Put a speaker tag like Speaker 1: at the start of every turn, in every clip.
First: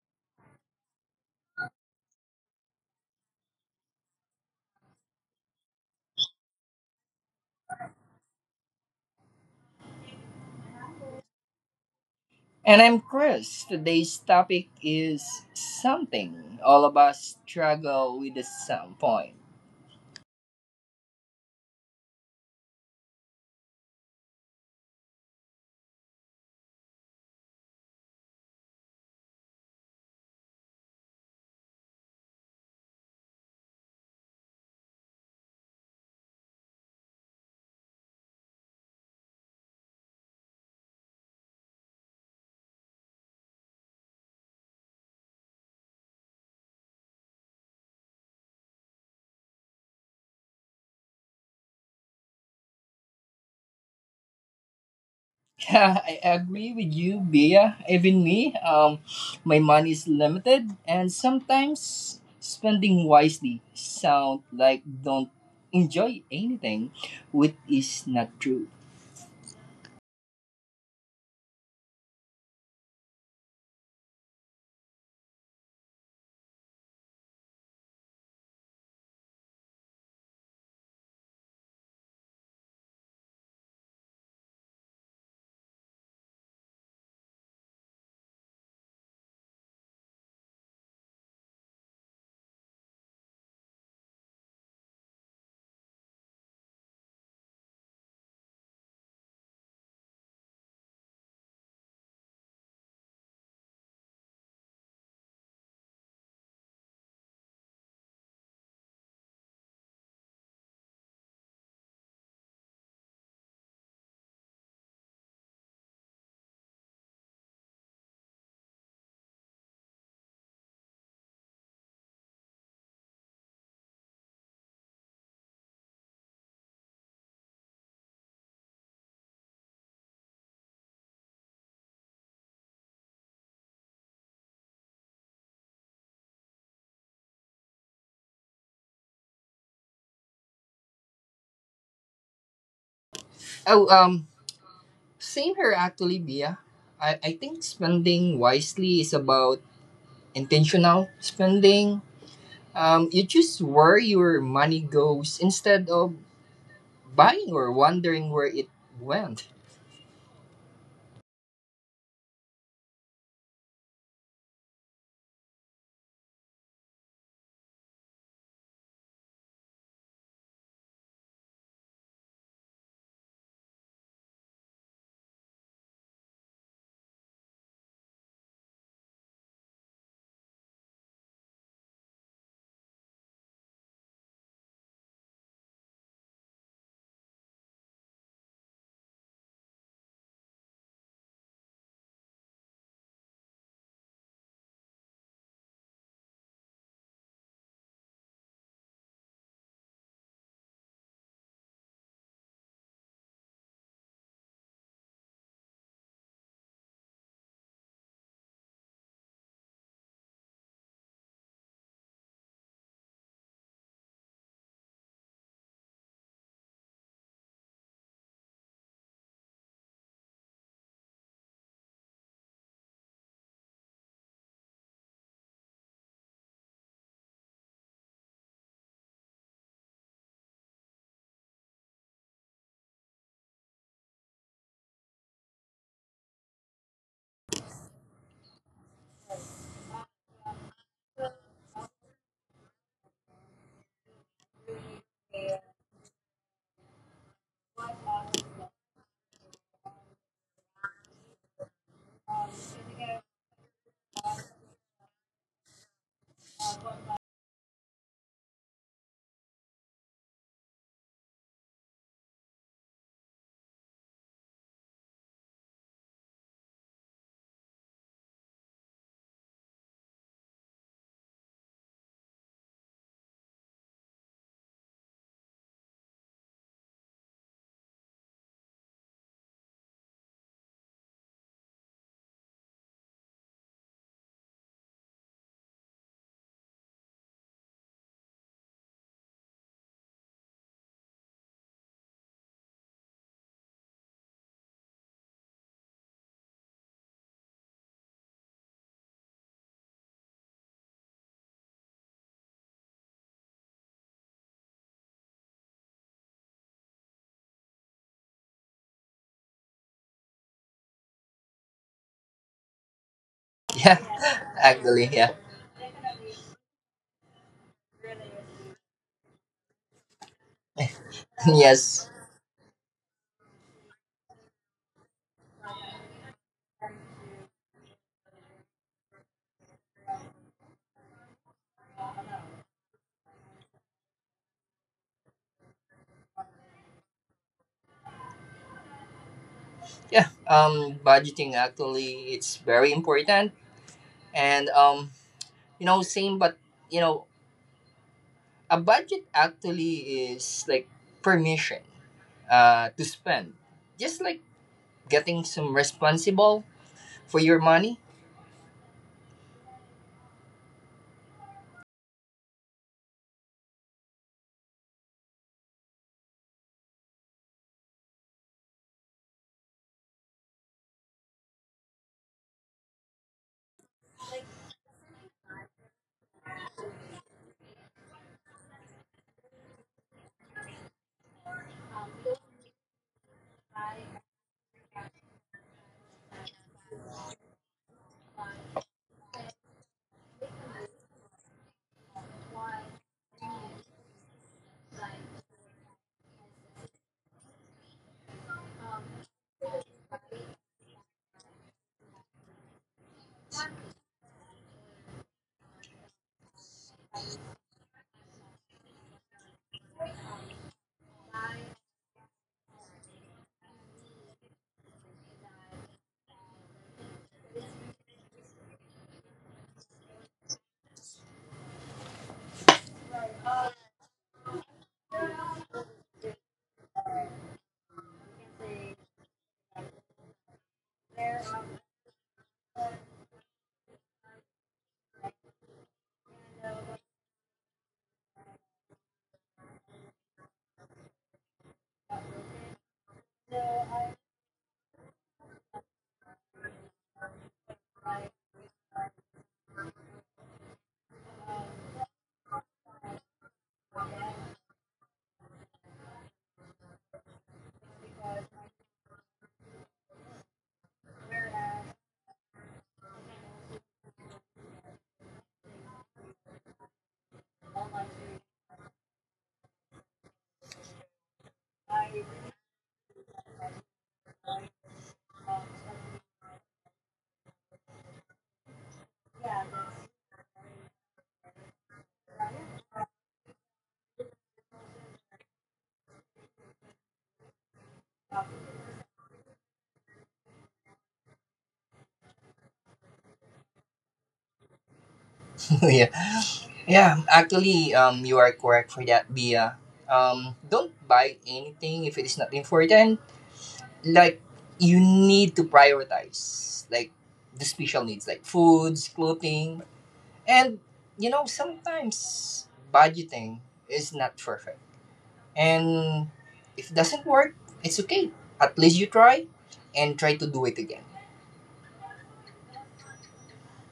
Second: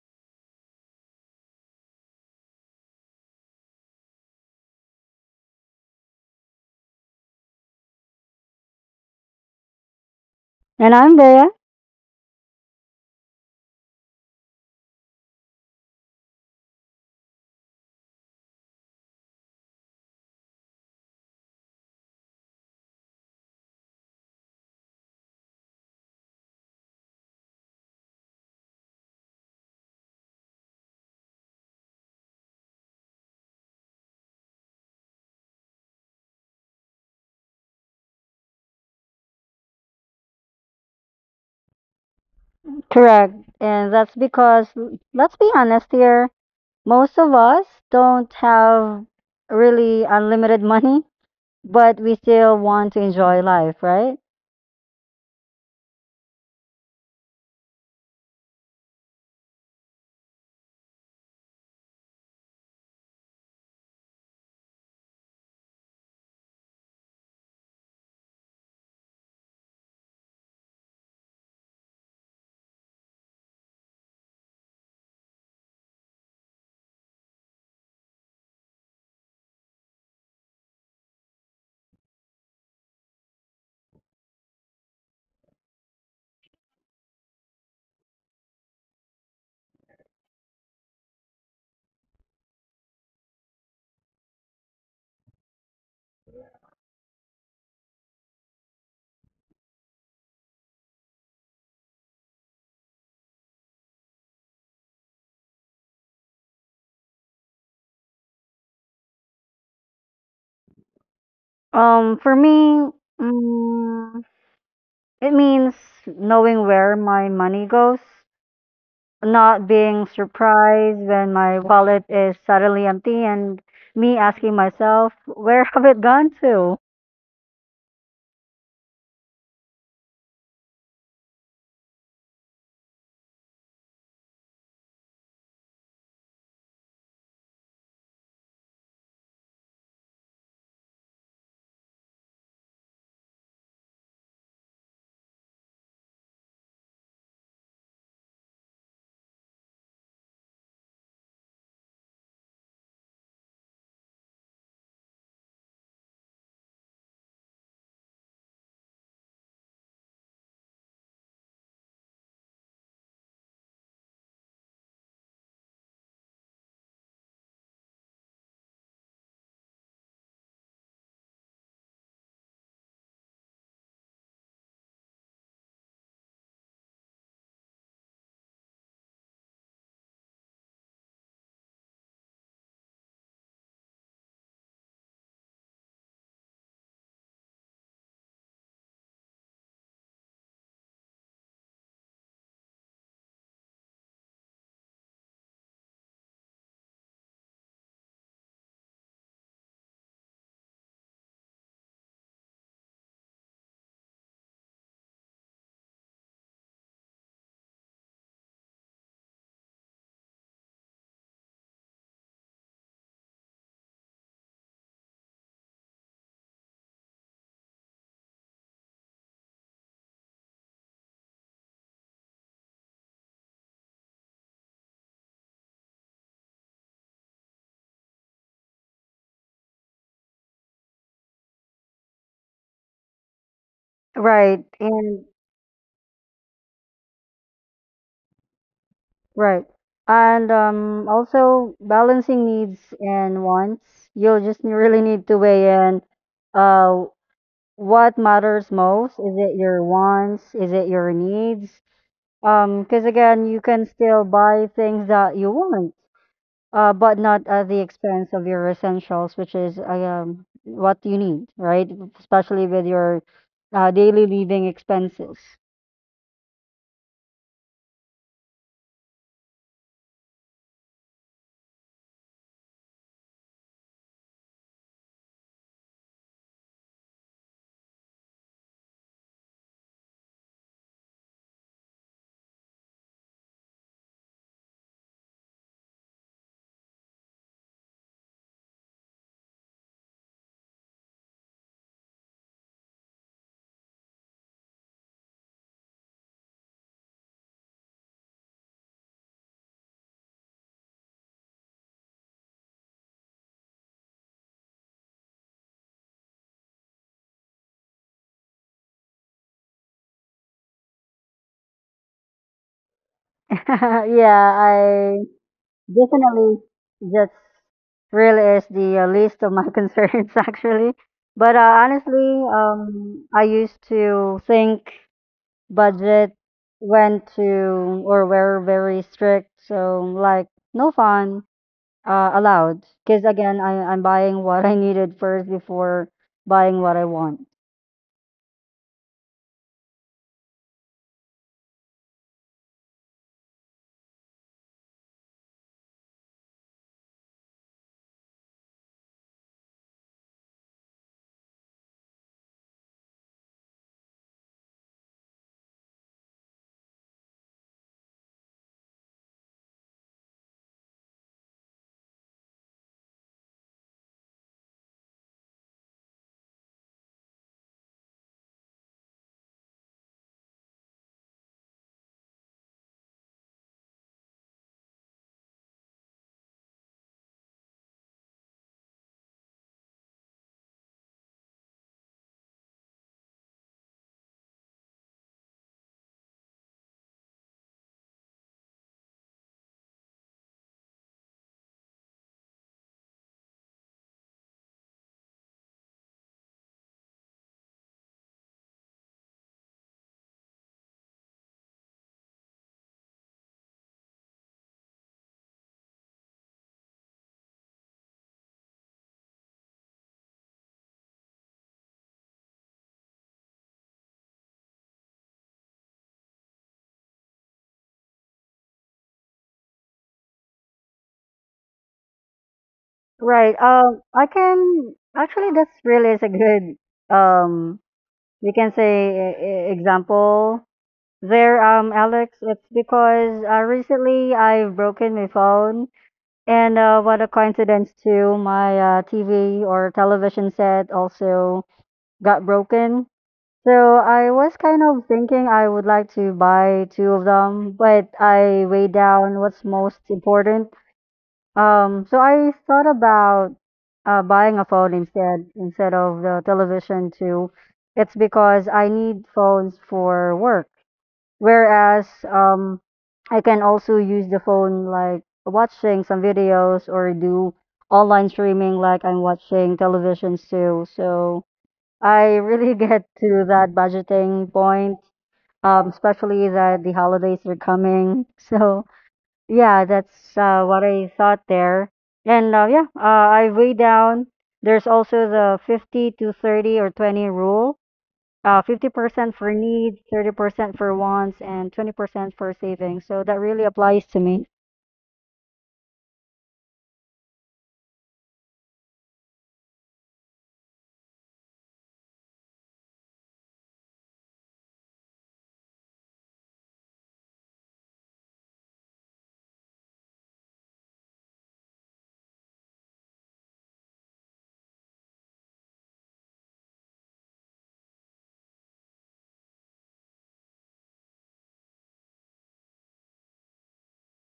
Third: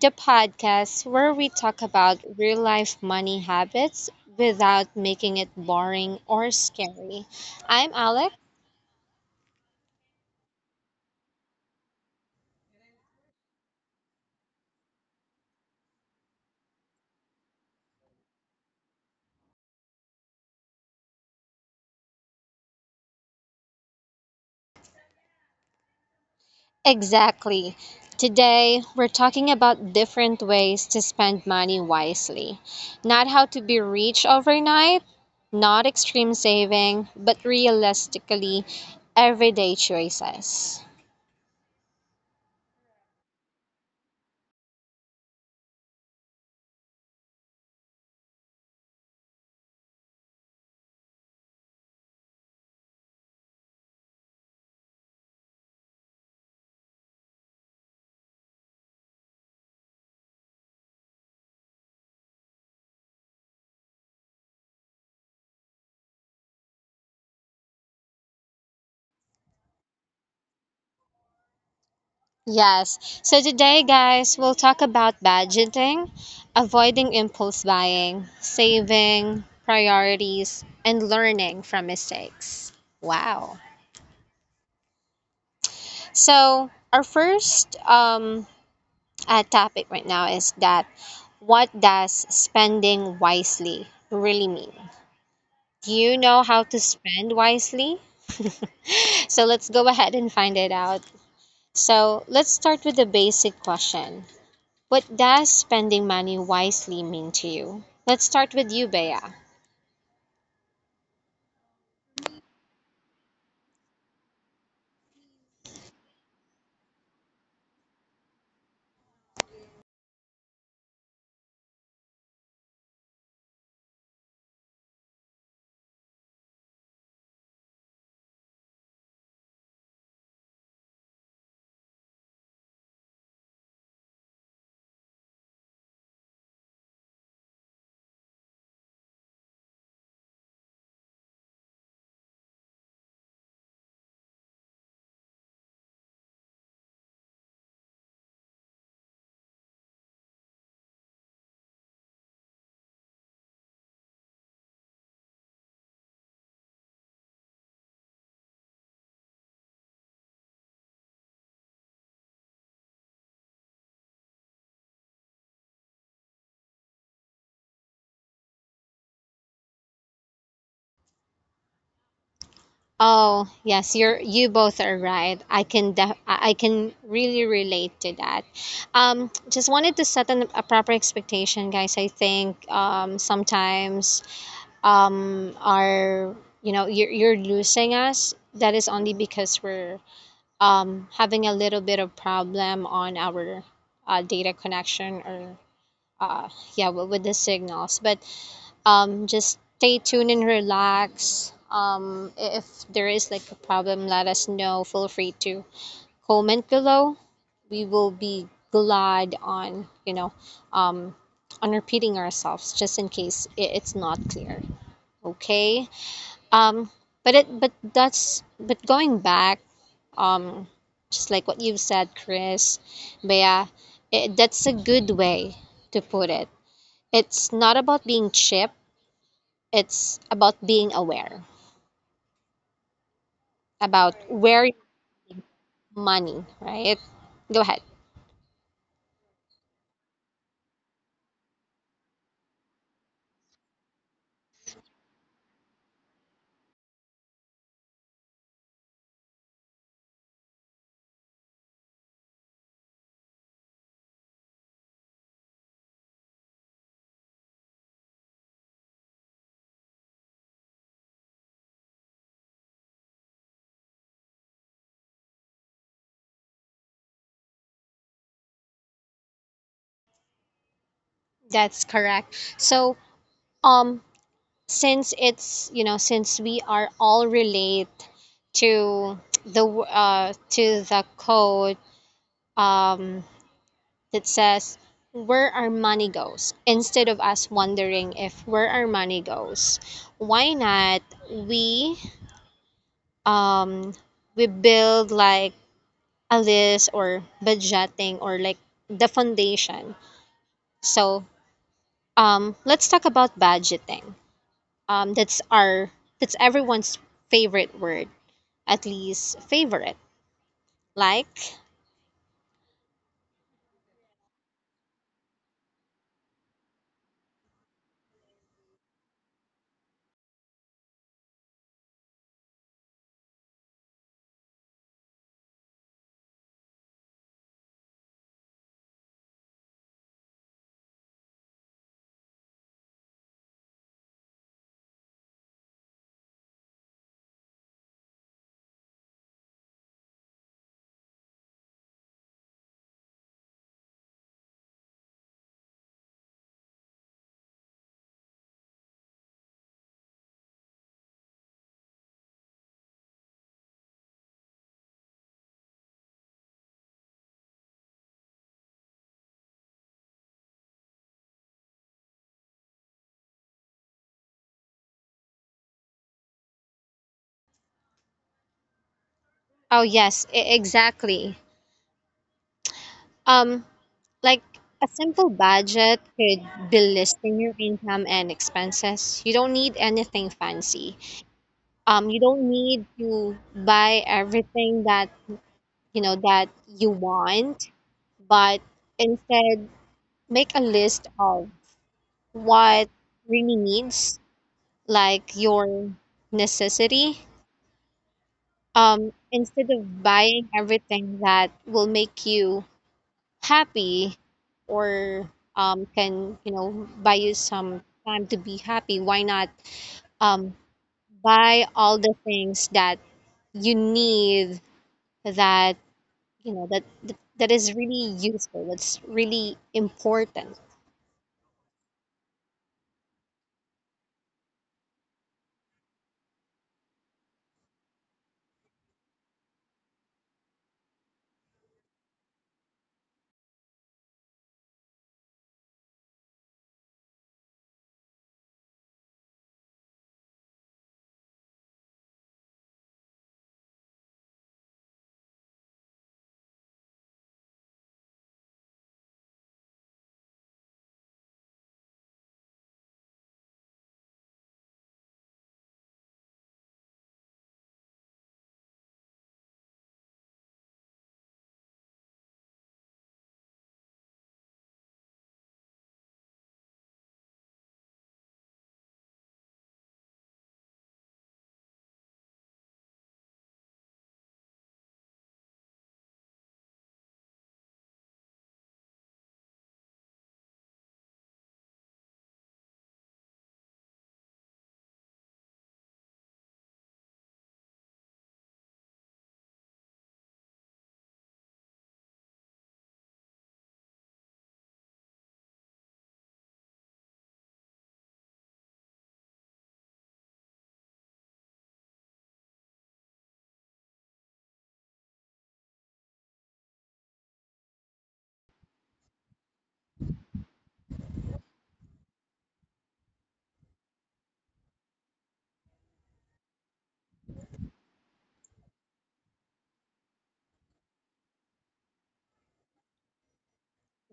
Speaker 1: the podcast where we talk about real life money habits without making it boring or scary. I'm Alec.
Speaker 2: And I'm Bea.
Speaker 3: And I'm Chris. Today's topic is something all of us struggle with at some point.
Speaker 1: Exactly. Today, we're talking about different ways to spend money wisely. Not how to be rich overnight, not extreme saving, but realistically, everyday choices.
Speaker 2: Correct. And that's because, let's be honest here, most of us don't have really unlimited money, but we still want to enjoy life, right?
Speaker 3: I agree with you, Bia. Even me, my money is limited, and sometimes spending wisely sound like don't enjoy anything, which is not true.
Speaker 1: Yes. So today, guys, we'll talk about budgeting, avoiding impulse buying, saving, priorities, and learning from mistakes. Wow. So, our first topic right now is that what does spending wisely really mean? Do you know how to spend wisely? So let's go ahead and find it out. So let's start with the basic question. What does spending money wisely mean to you? Let's start with you, Bea.
Speaker 2: For me, mm, it means knowing where my money goes, not being surprised when my wallet is suddenly empty and me asking myself, where have it gone to?
Speaker 3: Oh, um, same here actually, Bia. I think spending wisely is about intentional spending. You choose where your money goes instead of buying or wondering where it went.
Speaker 1: Oh, yes, you both are right. I can I can really relate to that. Just wanted to set a proper expectation, guys. I think, sometimes, are you know, you're losing us. That is only because we're, having a little bit of problem on our, data connection or, uh, yeah, with the signals. But, just stay tuned and relax. If there is like a problem, let us know. Feel free to comment below. We will be glad on um, on repeating ourselves just in case it's not clear. Okay. Um, but that's but going back, um, just like what you've said, Chris. But yeah, I that's a good way to put it. It's not about being cheap, it's about being aware about
Speaker 2: Right.
Speaker 1: where your
Speaker 2: And
Speaker 1: money, right? Go ahead.
Speaker 2: right. And also balancing needs and wants. You'll just really need to weigh in uh, what matters most. Is it your wants? Is it your needs? Because again, you can still buy things that you want, but not at the expense of your essentials, which is what you need, right? Especially with your daily living expenses.
Speaker 1: That's correct. So, um, since since we are all relate to the to the code, um that says where our money goes instead of us wondering if where our money goes, why not we, um we build like Alice or budgeting or like the foundation. So, let's talk about budgeting. That's our that's everyone's favorite word, at least favorite. Like,
Speaker 3: Yeah,
Speaker 2: Yeah,
Speaker 3: actually,
Speaker 2: I.
Speaker 3: yeah,
Speaker 2: Definitely, that's really is the least of my concerns actually. But
Speaker 3: yes,
Speaker 2: honestly, I used to think budget went to or were very strict, so like no fun allowed. Because again, I'm buying what I needed first before buying what I want.
Speaker 3: yeah. Budgeting actually it's very important, and same, but you know, a budget actually is like permission, to spend, just like getting some responsible for your money.
Speaker 1: oh yes, exactly. Um, like a simple budget could be listing your income and expenses. You don't need anything fancy. You don't need to buy everything that you know that you want, but instead, make a list of what really needs, like your necessity, instead of buying everything that will make you happy or, can you know buy you some time to be happy. Why not, um, buy all the things that you need that you know that is really useful. That's really important.
Speaker 2: Right. I can actually that's really is a good um we can say example there, Alex, it's because recently I've broken my phone, and what a coincidence too. My TV or television set also got broken. So I was kind of thinking I would like to buy two of them, but I weighed down what's most important. So I thought about buying a phone instead of the television too. It's because I need phones for work. Whereas I can also use the phone like watching some videos or do online streaming like I'm watching televisions too. So I really get to that budgeting point, especially that the holidays are coming. So yeah, that's what I thought there. And yeah, I weigh down. There's also the 50 to 30 or 20 rule, 50% for needs, 30% for wants, and 20% for savings. So that really applies to me.
Speaker 3: Yeah. Yeah, actually, you are correct for that, Bia. Don't buy anything if it is not important. Like, you need to prioritize, like, the special needs, like foods, clothing, and, sometimes budgeting is not perfect. And if it doesn't work, it's okay. At least you try and try to do it again.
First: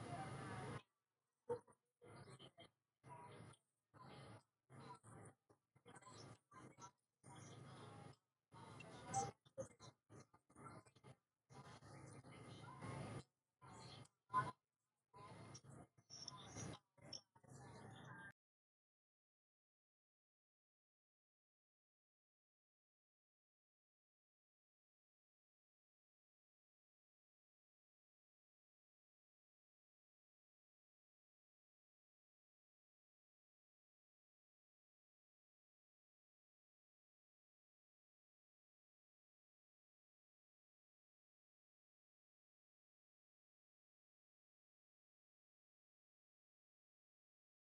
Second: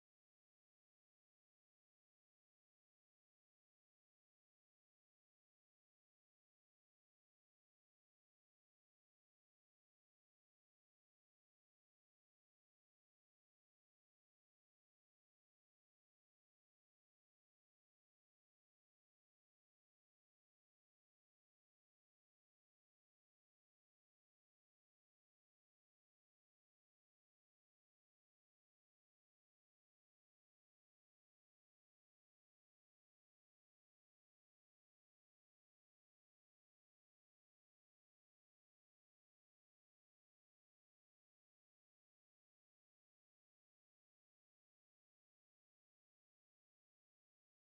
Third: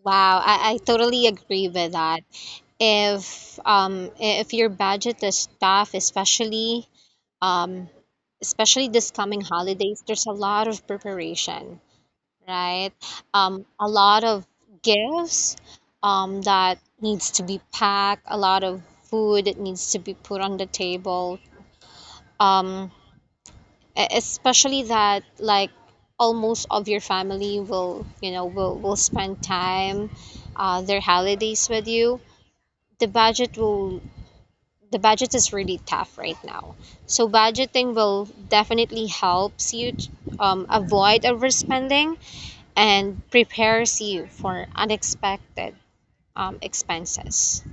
Speaker 1: Wow, I totally agree with that. If, your budget is tough, especially, um especially this coming holidays, there's a lot of preparation, right, a lot of gifts, that needs to be packed, a lot of food that needs to be put on the table, um especially that like almost of your family will you know will spend time, their holidays with you, the budget will, the budget is really tough right now. So budgeting will definitely helps you, avoid overspending and prepares you for unexpected, expenses.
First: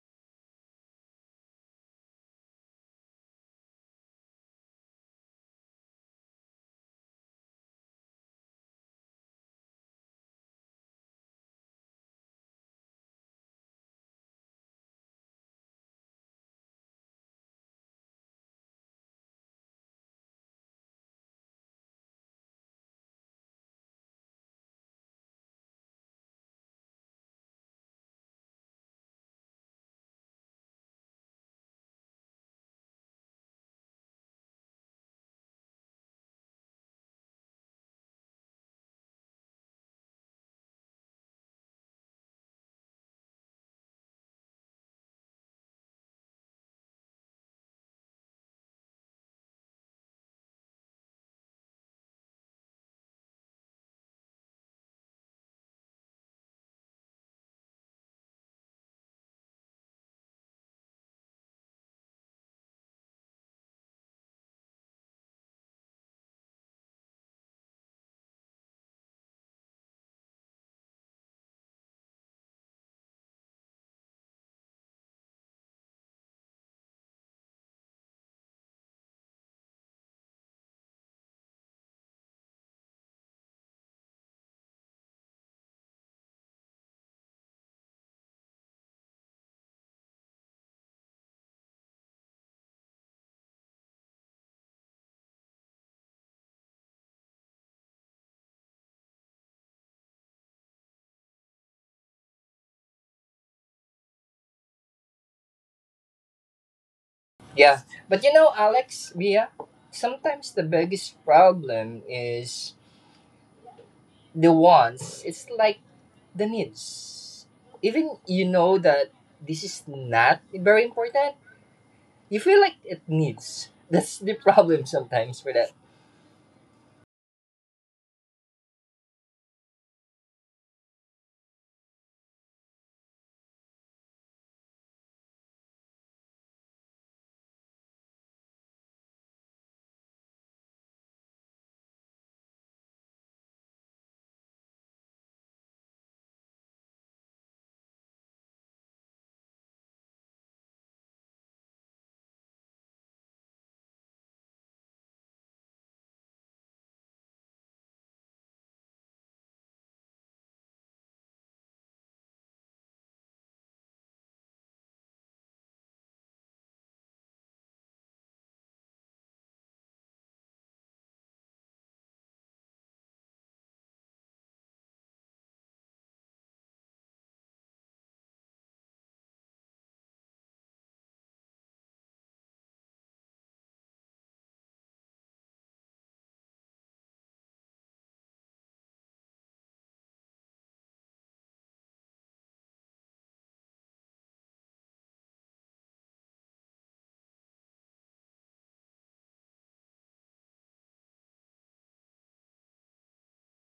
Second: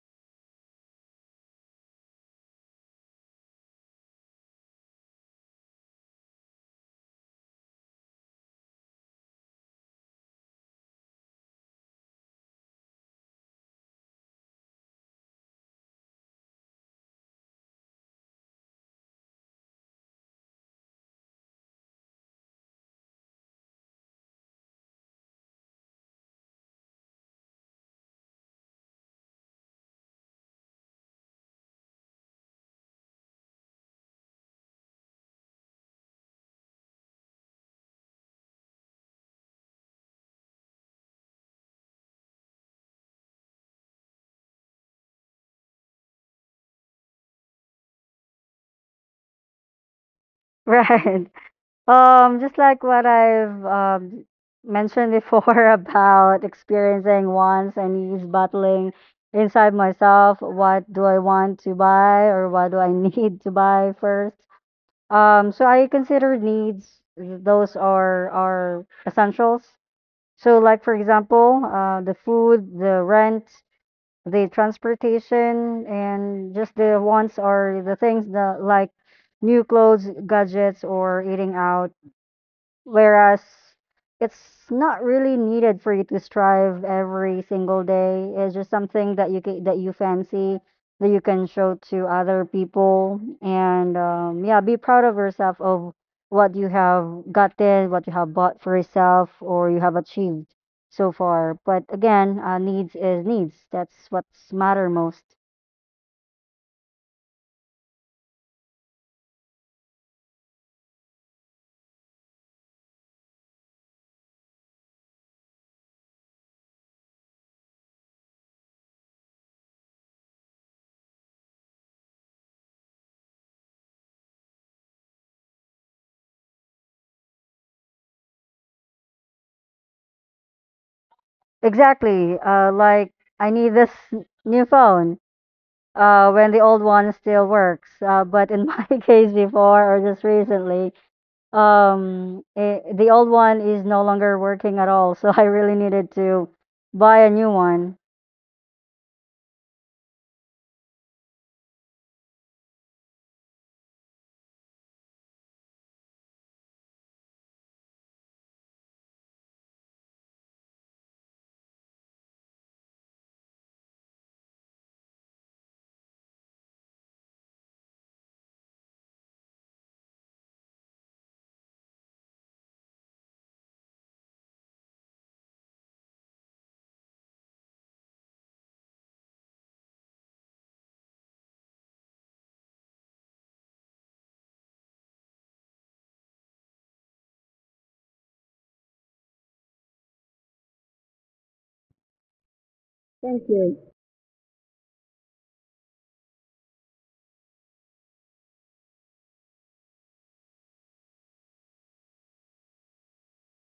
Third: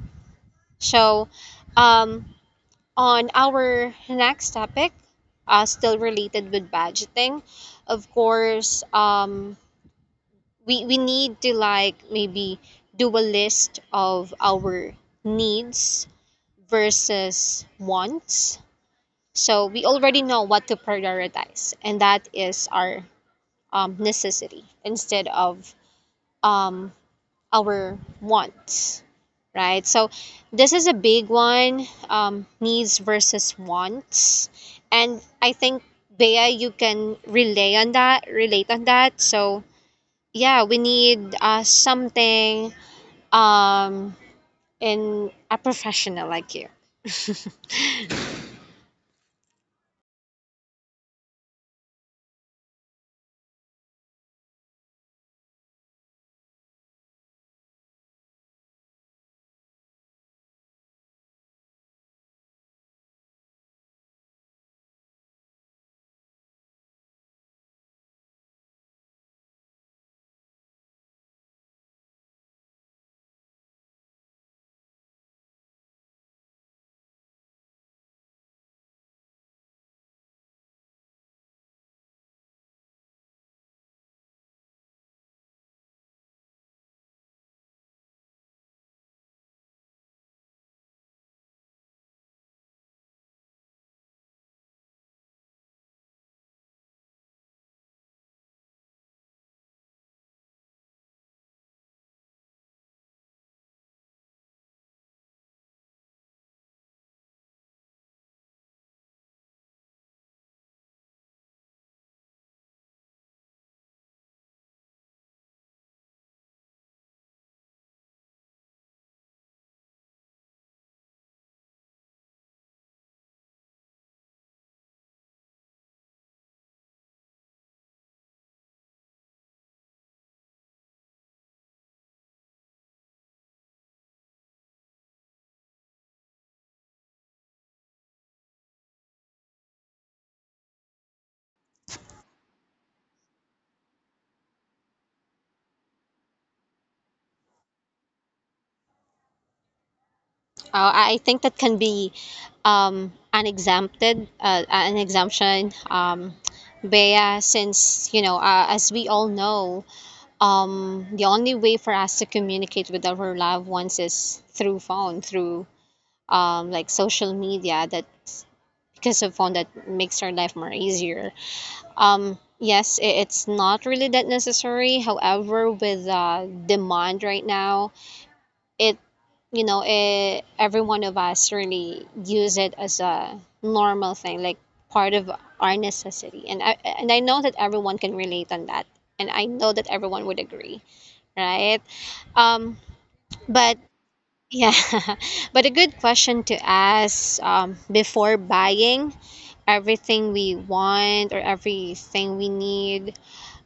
Speaker 1: So, um, on our next topic, still related with budgeting, of course, we need to like maybe do a list of our needs versus wants. So we already know what to prioritize, and that is our, necessity instead of, um, our wants, right? So this is a big one, needs versus wants. And I think, Bea, you can relay on relate on that. So, yeah, we need, something, um, in a professional like you.
Speaker 2: Right. Just like what I've mentioned before about experiencing wants and needs battling inside myself. What do I want to buy or what do I need to buy first? So I consider needs, those are essentials. So, like for example, the food, the rent, the transportation and just the wants or the things that like new clothes, gadgets, or eating out. Whereas it's not really needed for you to strive every single day. It's just something that that you fancy that you can show to other people and yeah, be proud of yourself of what you have gotten, what you have bought for yourself, or you have achieved so far. But again, needs is needs. That's what's matter most.
Speaker 3: Yeah, but you know, Alex, Bia, sometimes the biggest problem is the wants. It's like the needs. Even you know that this is not very important, you feel like it needs. That's the problem sometimes for that.
Speaker 2: Exactly. Like I need this new phone. Uh, when the old one still works. But in my case before or just recently, I the old one is no longer working at all. So I really needed to buy a new one.
Speaker 1: I think that can be, an exempted an exemption, Bea, since you know, as we all know, the only way for us to communicate with our loved ones is through phone, through, like social media. That's because of phone that makes our life more easier. Yes, it's not really that necessary. However, with, demand right now, it, you know, eh, every one of us really use it as a normal thing, like part of our necessity, and I know that everyone can relate on that, and I know that everyone would agree, right? Um, but yeah, but a good question to ask, before buying everything we want or everything we need,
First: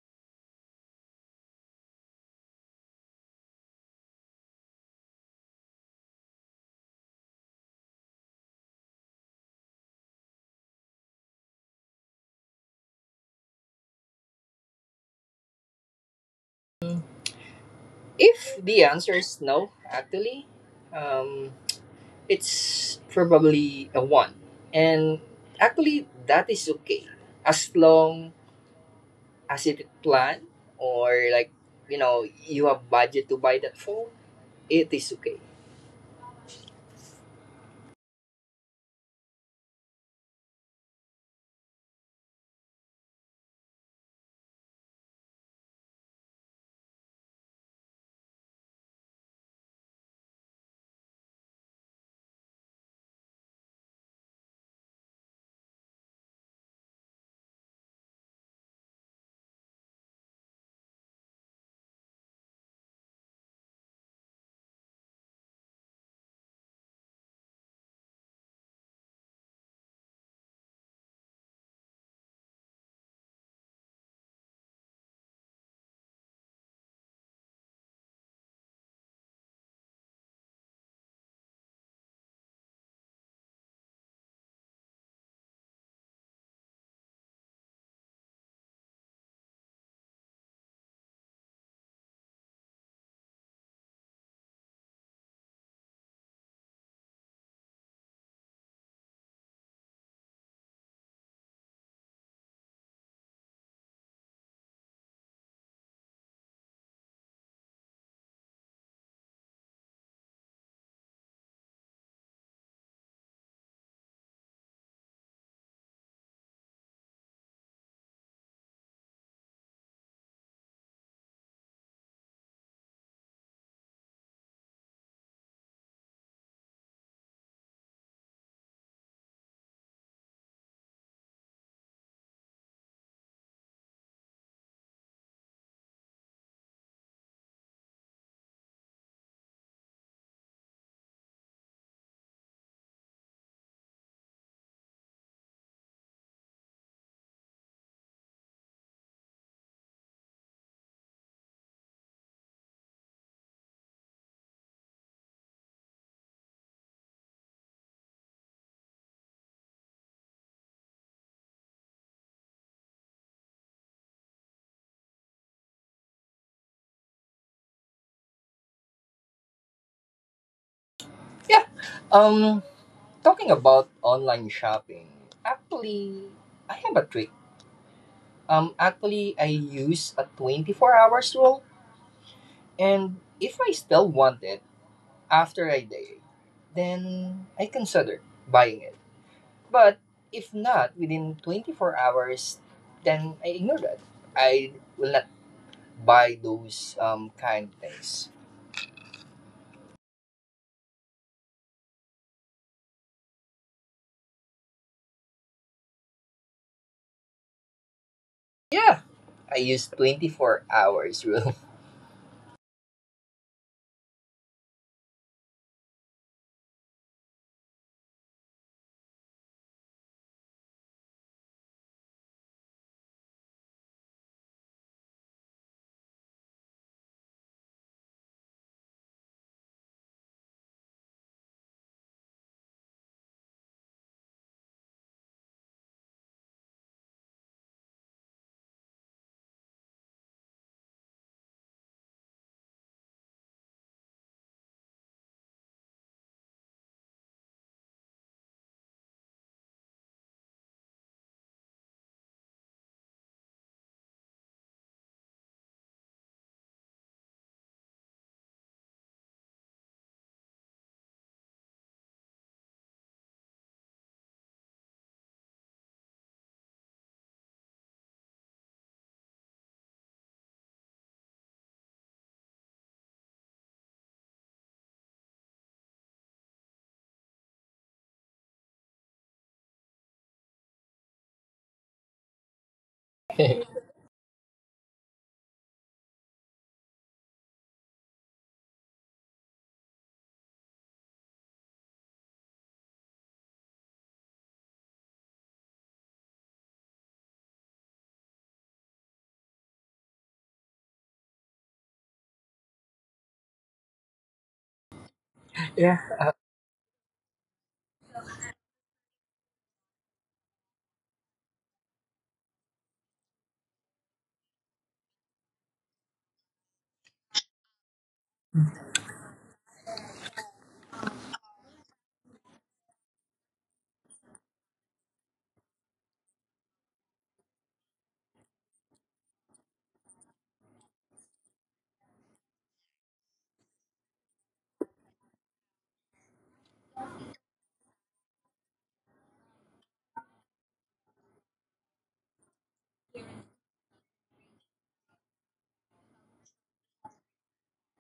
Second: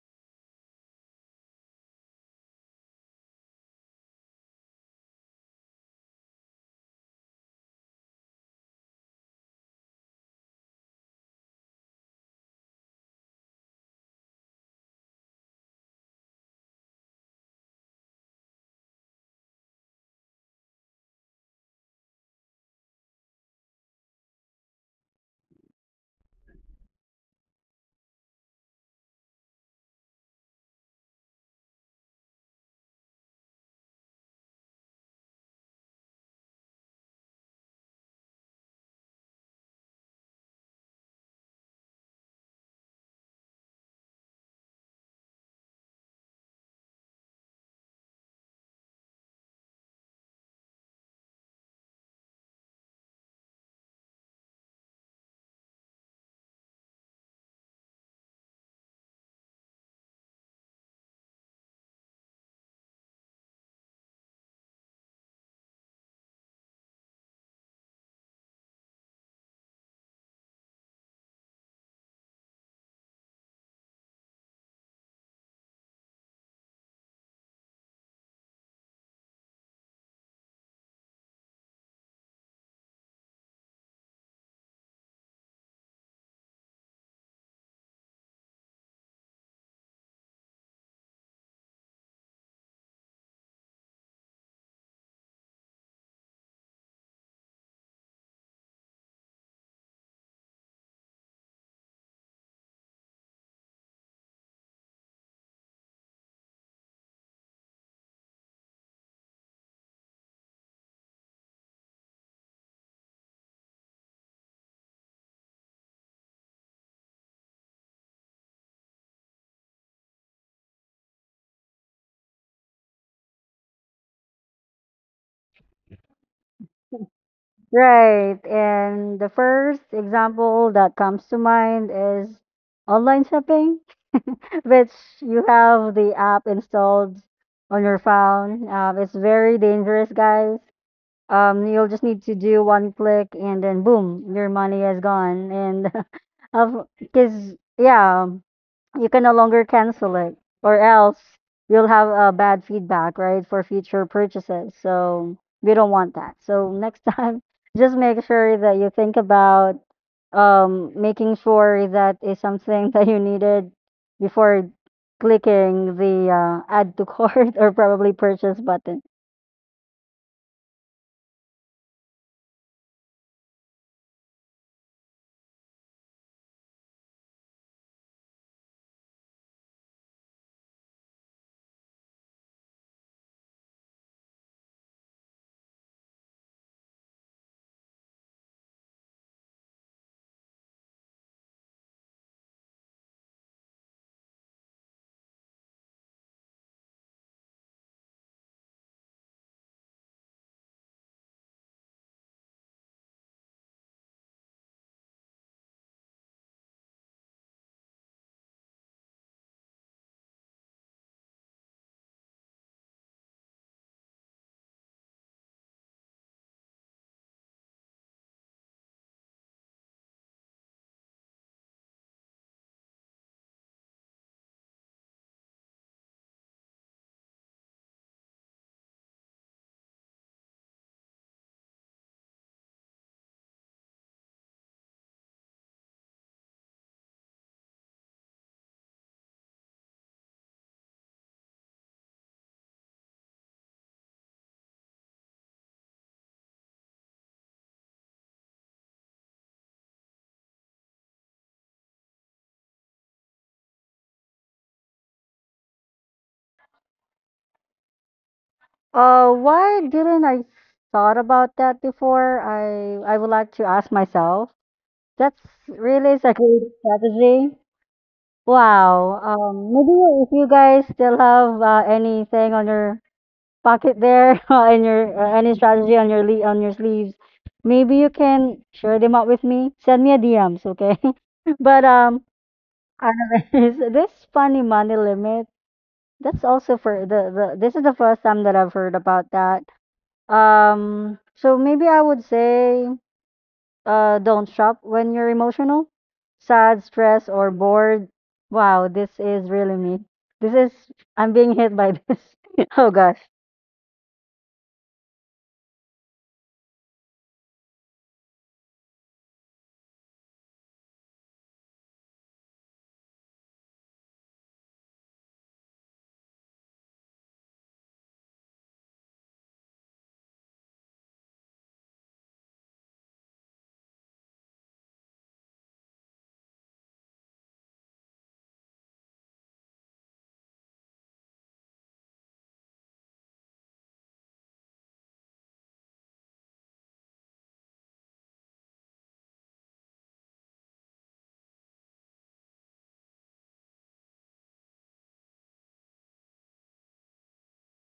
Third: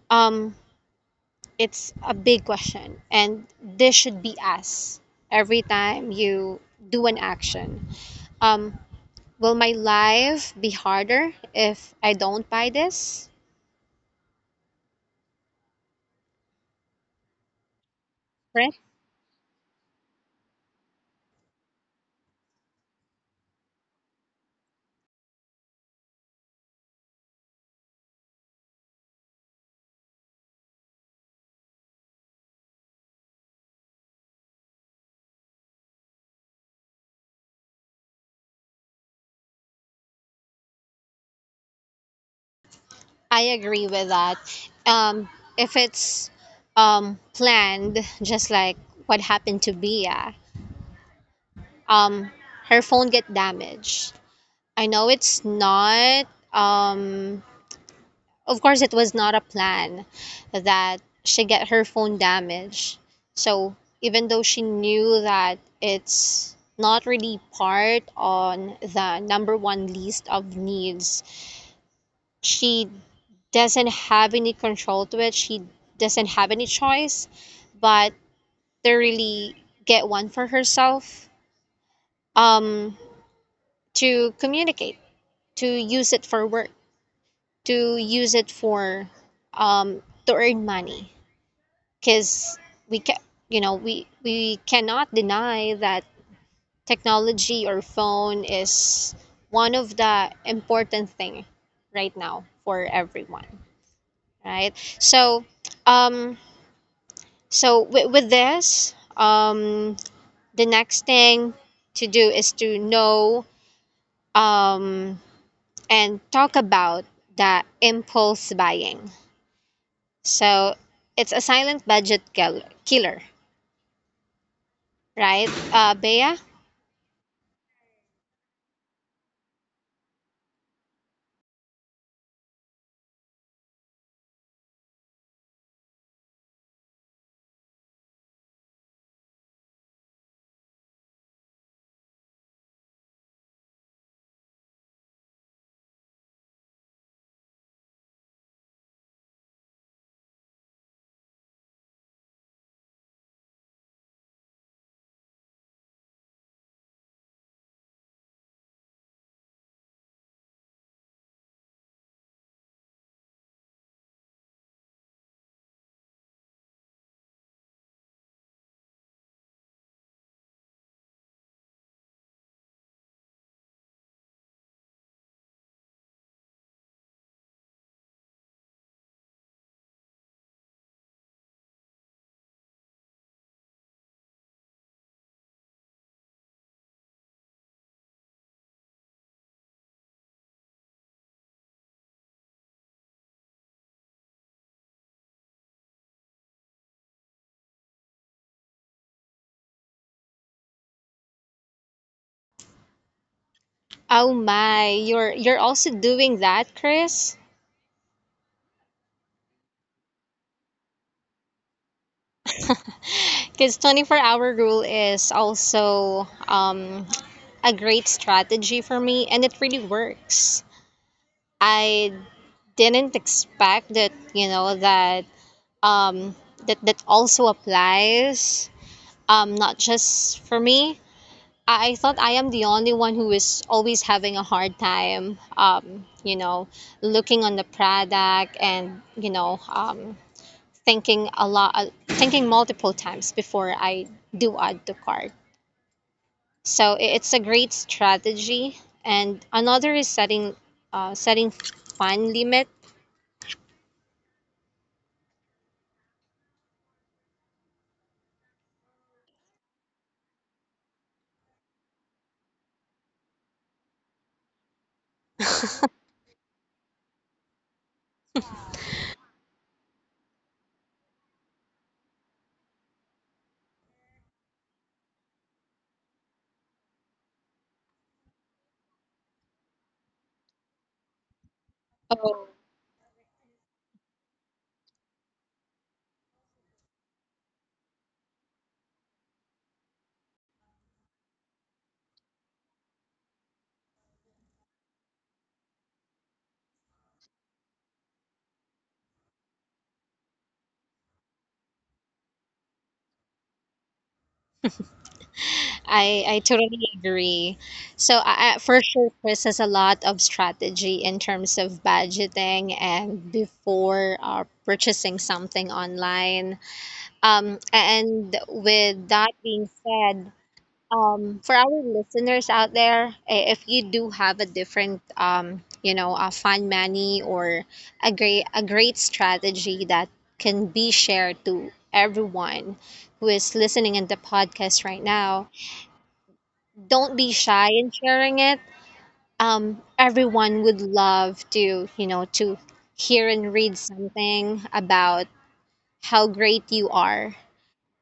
Speaker 1: um, it's a big question, and this should be asked every time you do an action. Um, will my life be harder if I don't buy this?
Speaker 3: If
Speaker 1: Right?
Speaker 3: the answer is no, actually, um, it's probably a one. And actually, that is okay as long as it plan or like you have budget to buy that phone. It is okay.
Speaker 1: I agree with that. Um, if it's, planned, just like what happened to Bia, um, her phone get damaged. I know it's not, um, of course it was not a plan that she get her phone damaged, so even though she knew that it's not really part on the number one list of needs, she doesn't have any control to it, she doesn't have any choice but to really get one for herself, um, to communicate, to use it for work, to use it for, um, to earn money, because we can you know we cannot deny that technology or phone is one of the important thing right now for everyone, right? So, um, so with this um, the next thing to do is to know, um, and talk about the impulse buying. So it's a silent killer, right, uh, Bea?
Speaker 2: Right. And the first example that comes to mind is online shopping, which you have the app installed on your phone. It's very dangerous, guys. You'll just need to do one click and then boom, your money is gone. And of because, yeah, you can no longer cancel it, or else you'll have a bad feedback, right, for future purchases. So we don't want that. So next time, just make sure that you think about making sure that is something that you needed before clicking the add to cart, or probably purchase button.
Speaker 3: Yeah. Um. Talking about online shopping, actually, I have a trick. Actually, I use a 24 hours rule, and if I still want it after a day, then I consider buying it. But if not within 24 hours, then I ignore that. I will not buy those kind of things.
Speaker 1: Oh my, you're also doing that, Chris?
Speaker 3: Yeah, I use 24 hours rule.
Speaker 1: Because 24-hour rule is also, a great strategy for me, and it really works. I didn't expect that, you know, that, um, that that also applies, not just for me. I thought I am the only one who is always having a hard time, you know, looking on the product and you know. Thinking a lot, thinking multiple times before I do add the card, so it's a great strategy, and another is setting, setting fun limit.
Speaker 2: Why didn't I thought about that before? I would like to ask myself. That's really is a great strategy. Wow. Maybe if you guys still have anything on your pocket there, in your any strategy on your le on your sleeves, maybe you can share them out with me. Send me a DMs, okay? But
Speaker 1: Oh,
Speaker 2: anyways, this funny money limit. That's also for the this is the first time that I've heard about that, so maybe I would say, don't shop when you're emotional, sad, stressed, or bored. Wow, this is really me. This is, I'm being hit by this. Oh gosh.
Speaker 3: Yeah.
Speaker 1: I totally agree, so for sure Chris has a lot of strategy in terms of budgeting and before, purchasing something online, um, and with that being said, for our listeners out there, if you do have a different, you know, a fund money or a great strategy that can be shared to everyone who is listening in the podcast right now, don't be shy in sharing it. Everyone would love to, you know, to hear and read something about how great you are,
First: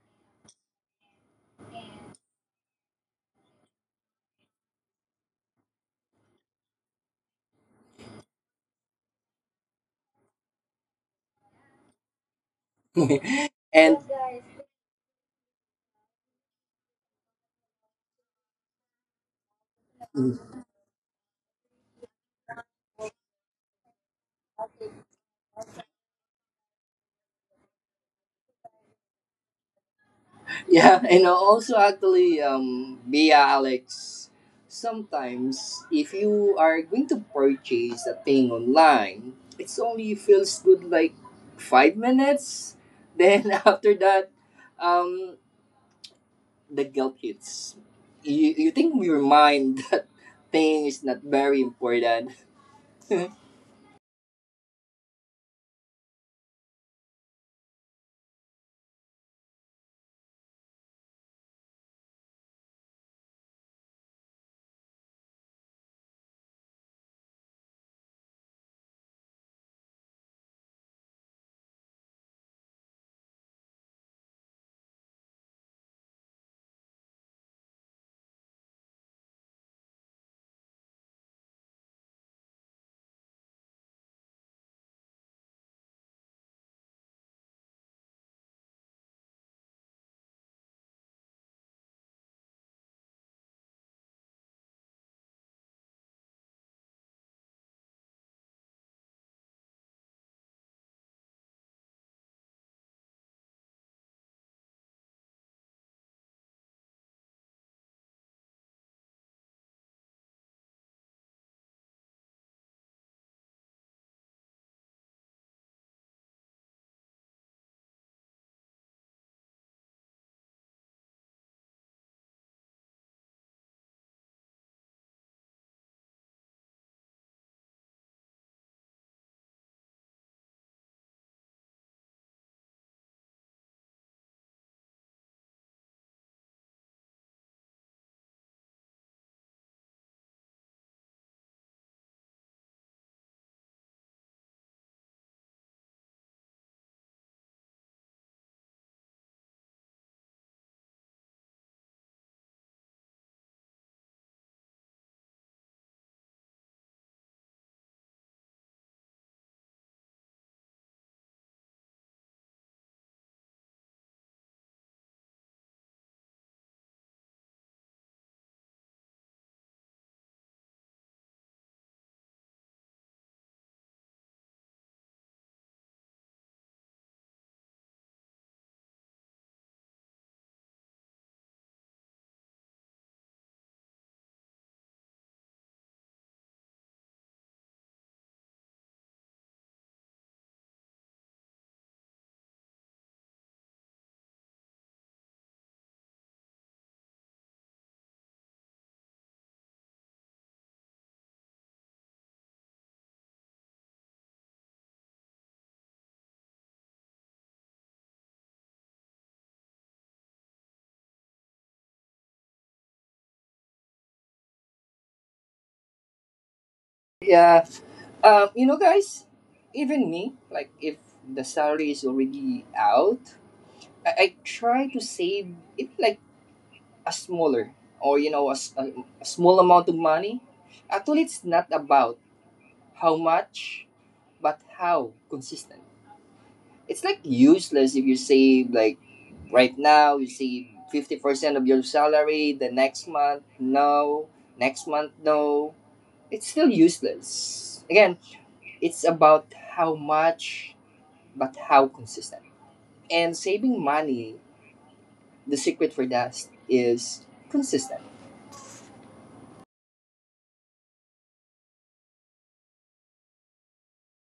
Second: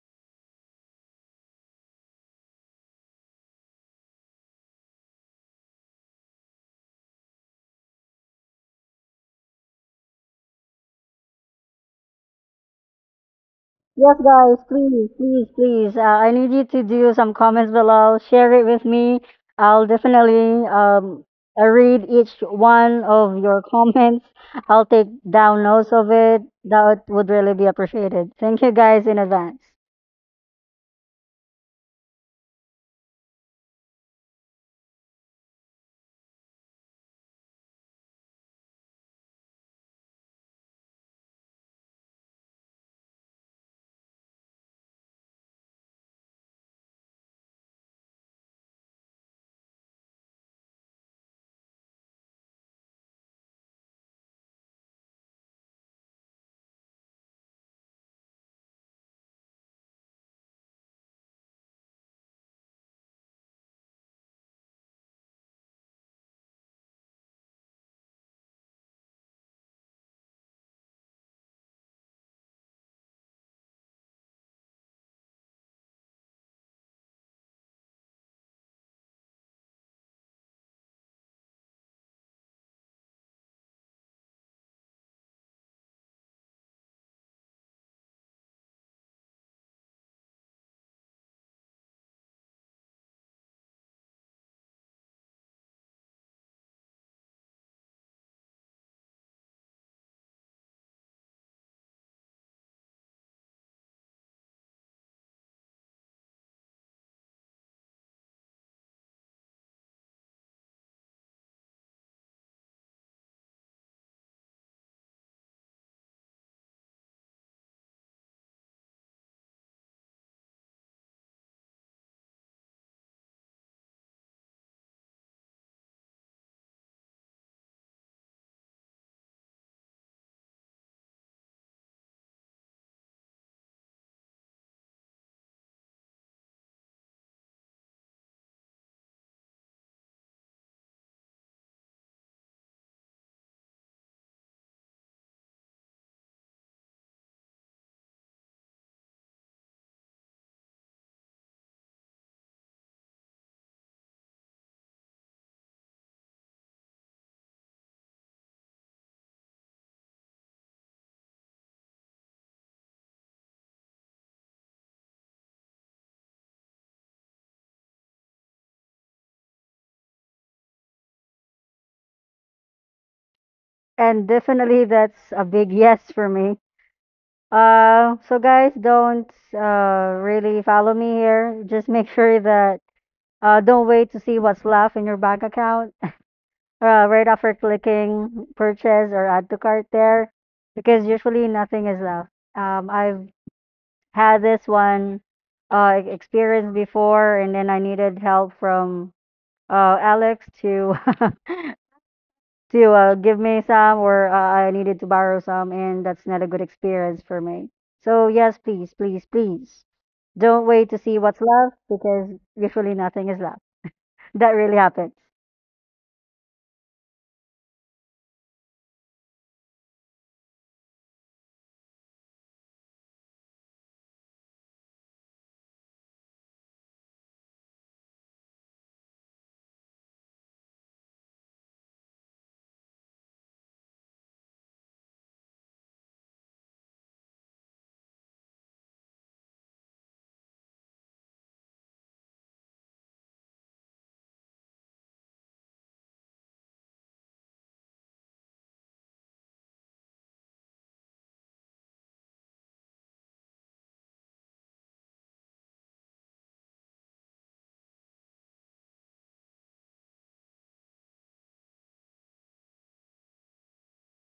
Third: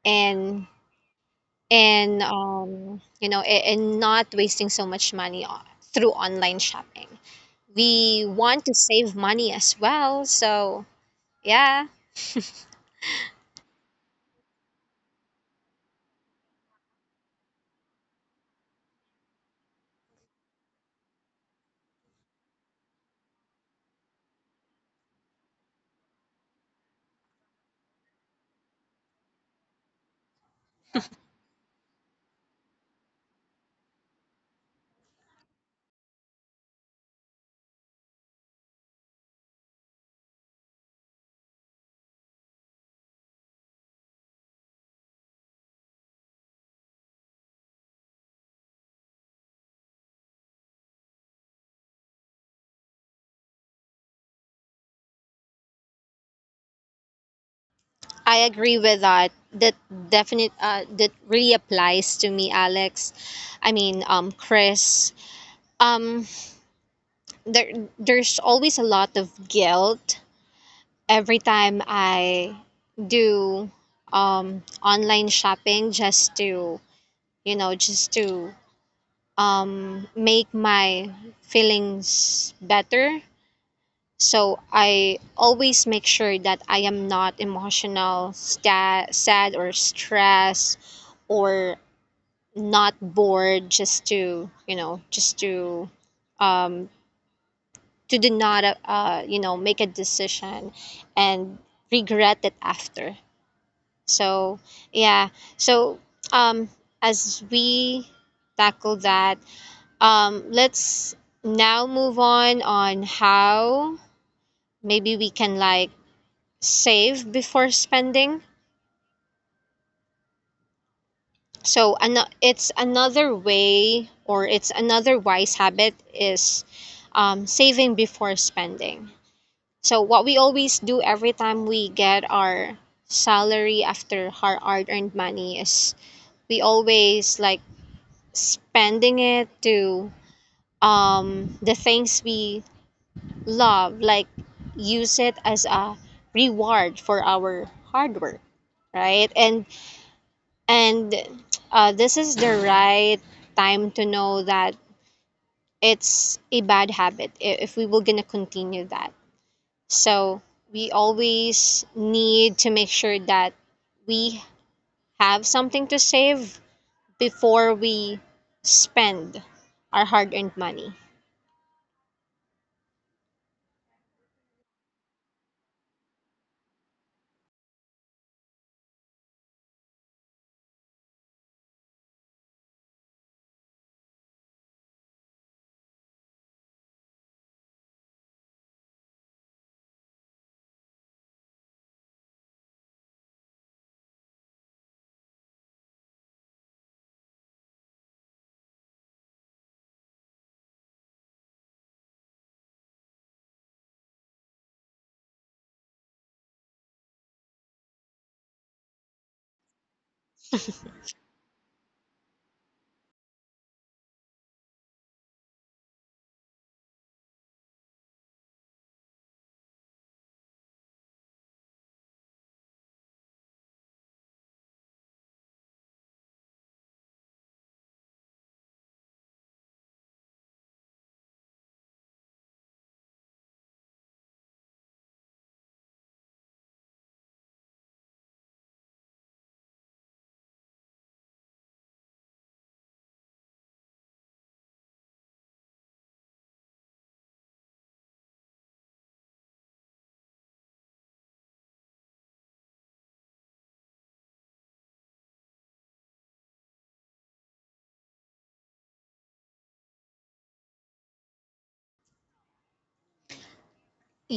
Speaker 1: and and you know and not wasting so much money through online shopping, we want to save money as well, so yeah.
Speaker 3: and
Speaker 2: Yes, guys, please, please, please. I need you to do some comments below. Share it with me. I'll definitely I read each one of your comments. I'll take down notes of it. That would really be appreciated. Thank you guys in advance.
Speaker 3: Yeah, and also actually, Bea Alex, sometimes if you are going to purchase a thing online, it's only feels good like 5 minutes. Then after that, um, the guilt hits. You think in your mind that thing is not very important.
Speaker 1: I agree with that definite, that really applies to me, alex I mean Chris. Um, there, there's always a lot of guilt every time I do, um, online shopping just to you know just to, make my feelings better. So I always make sure that I am not emotional, sad, or stressed, or not bored. Just to you know, just to, um, to do not, you know, make a decision and regret it after. So yeah, so, um, as we tackle that, um, let's now move on how maybe we can like save before spending. So it's another way, or it's another wise habit is, saving before spending. So what we always do every time we get our salary after our hard-earned money is we always like spending it to, the things we love, like use it as a reward for our hard work, right? And, this is the right time to know that it's a bad habit, if we were gonna continue that. So we always need to make sure that we have something to save before we spend our hard-earned money.
Speaker 2: And definitely that's a big yes for me. So guys, don't really follow me here. Just make sure that don't wait to see what's left in your bank account, right after clicking purchase or add to cart there, because usually nothing is left. I've had this one experience before, and then I needed help from Alex to to give me some or I needed to borrow some, and that's not a good experience for me. So, yes, please, please, please don't wait to see what's left because usually nothing is left. That really happens.
Speaker 3: Yeah, you know, guys, even me, like if the salary is already out, I try to save it like a smaller or you know a small amount of money. Actually, it's not about how much but how consistent. It's like useless if you save like right now you save 50% of your salary, the next month no, next month no, it's still useless again. It's about how much but how consistent. And saving money, the secret for that is consistent.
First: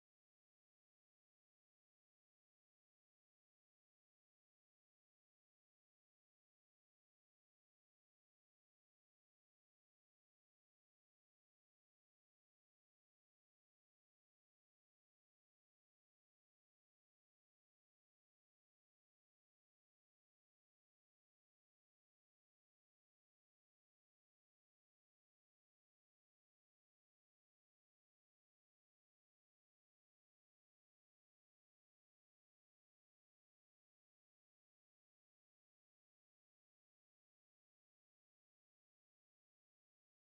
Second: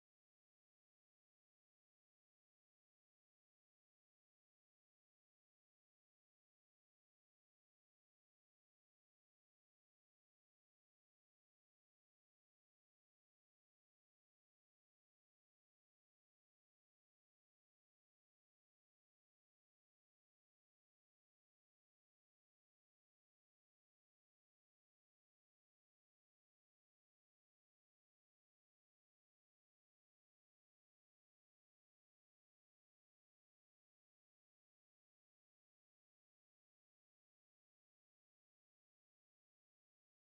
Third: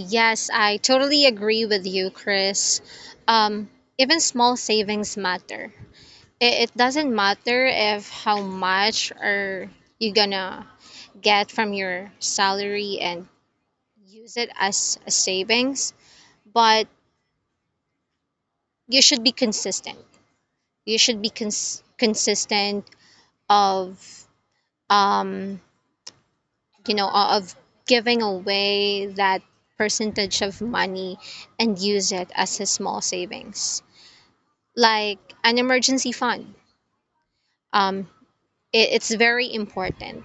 Speaker 1: Yes, I totally agree with you, Chris. Um, even small savings matter. It doesn't matter if how much are you gonna get from your salary and use it as a savings, but you should be consistent. You should be consistent of, um, you know of giving away that percentage of money and use it as a small savings, like an emergency fund. Um, it's very important.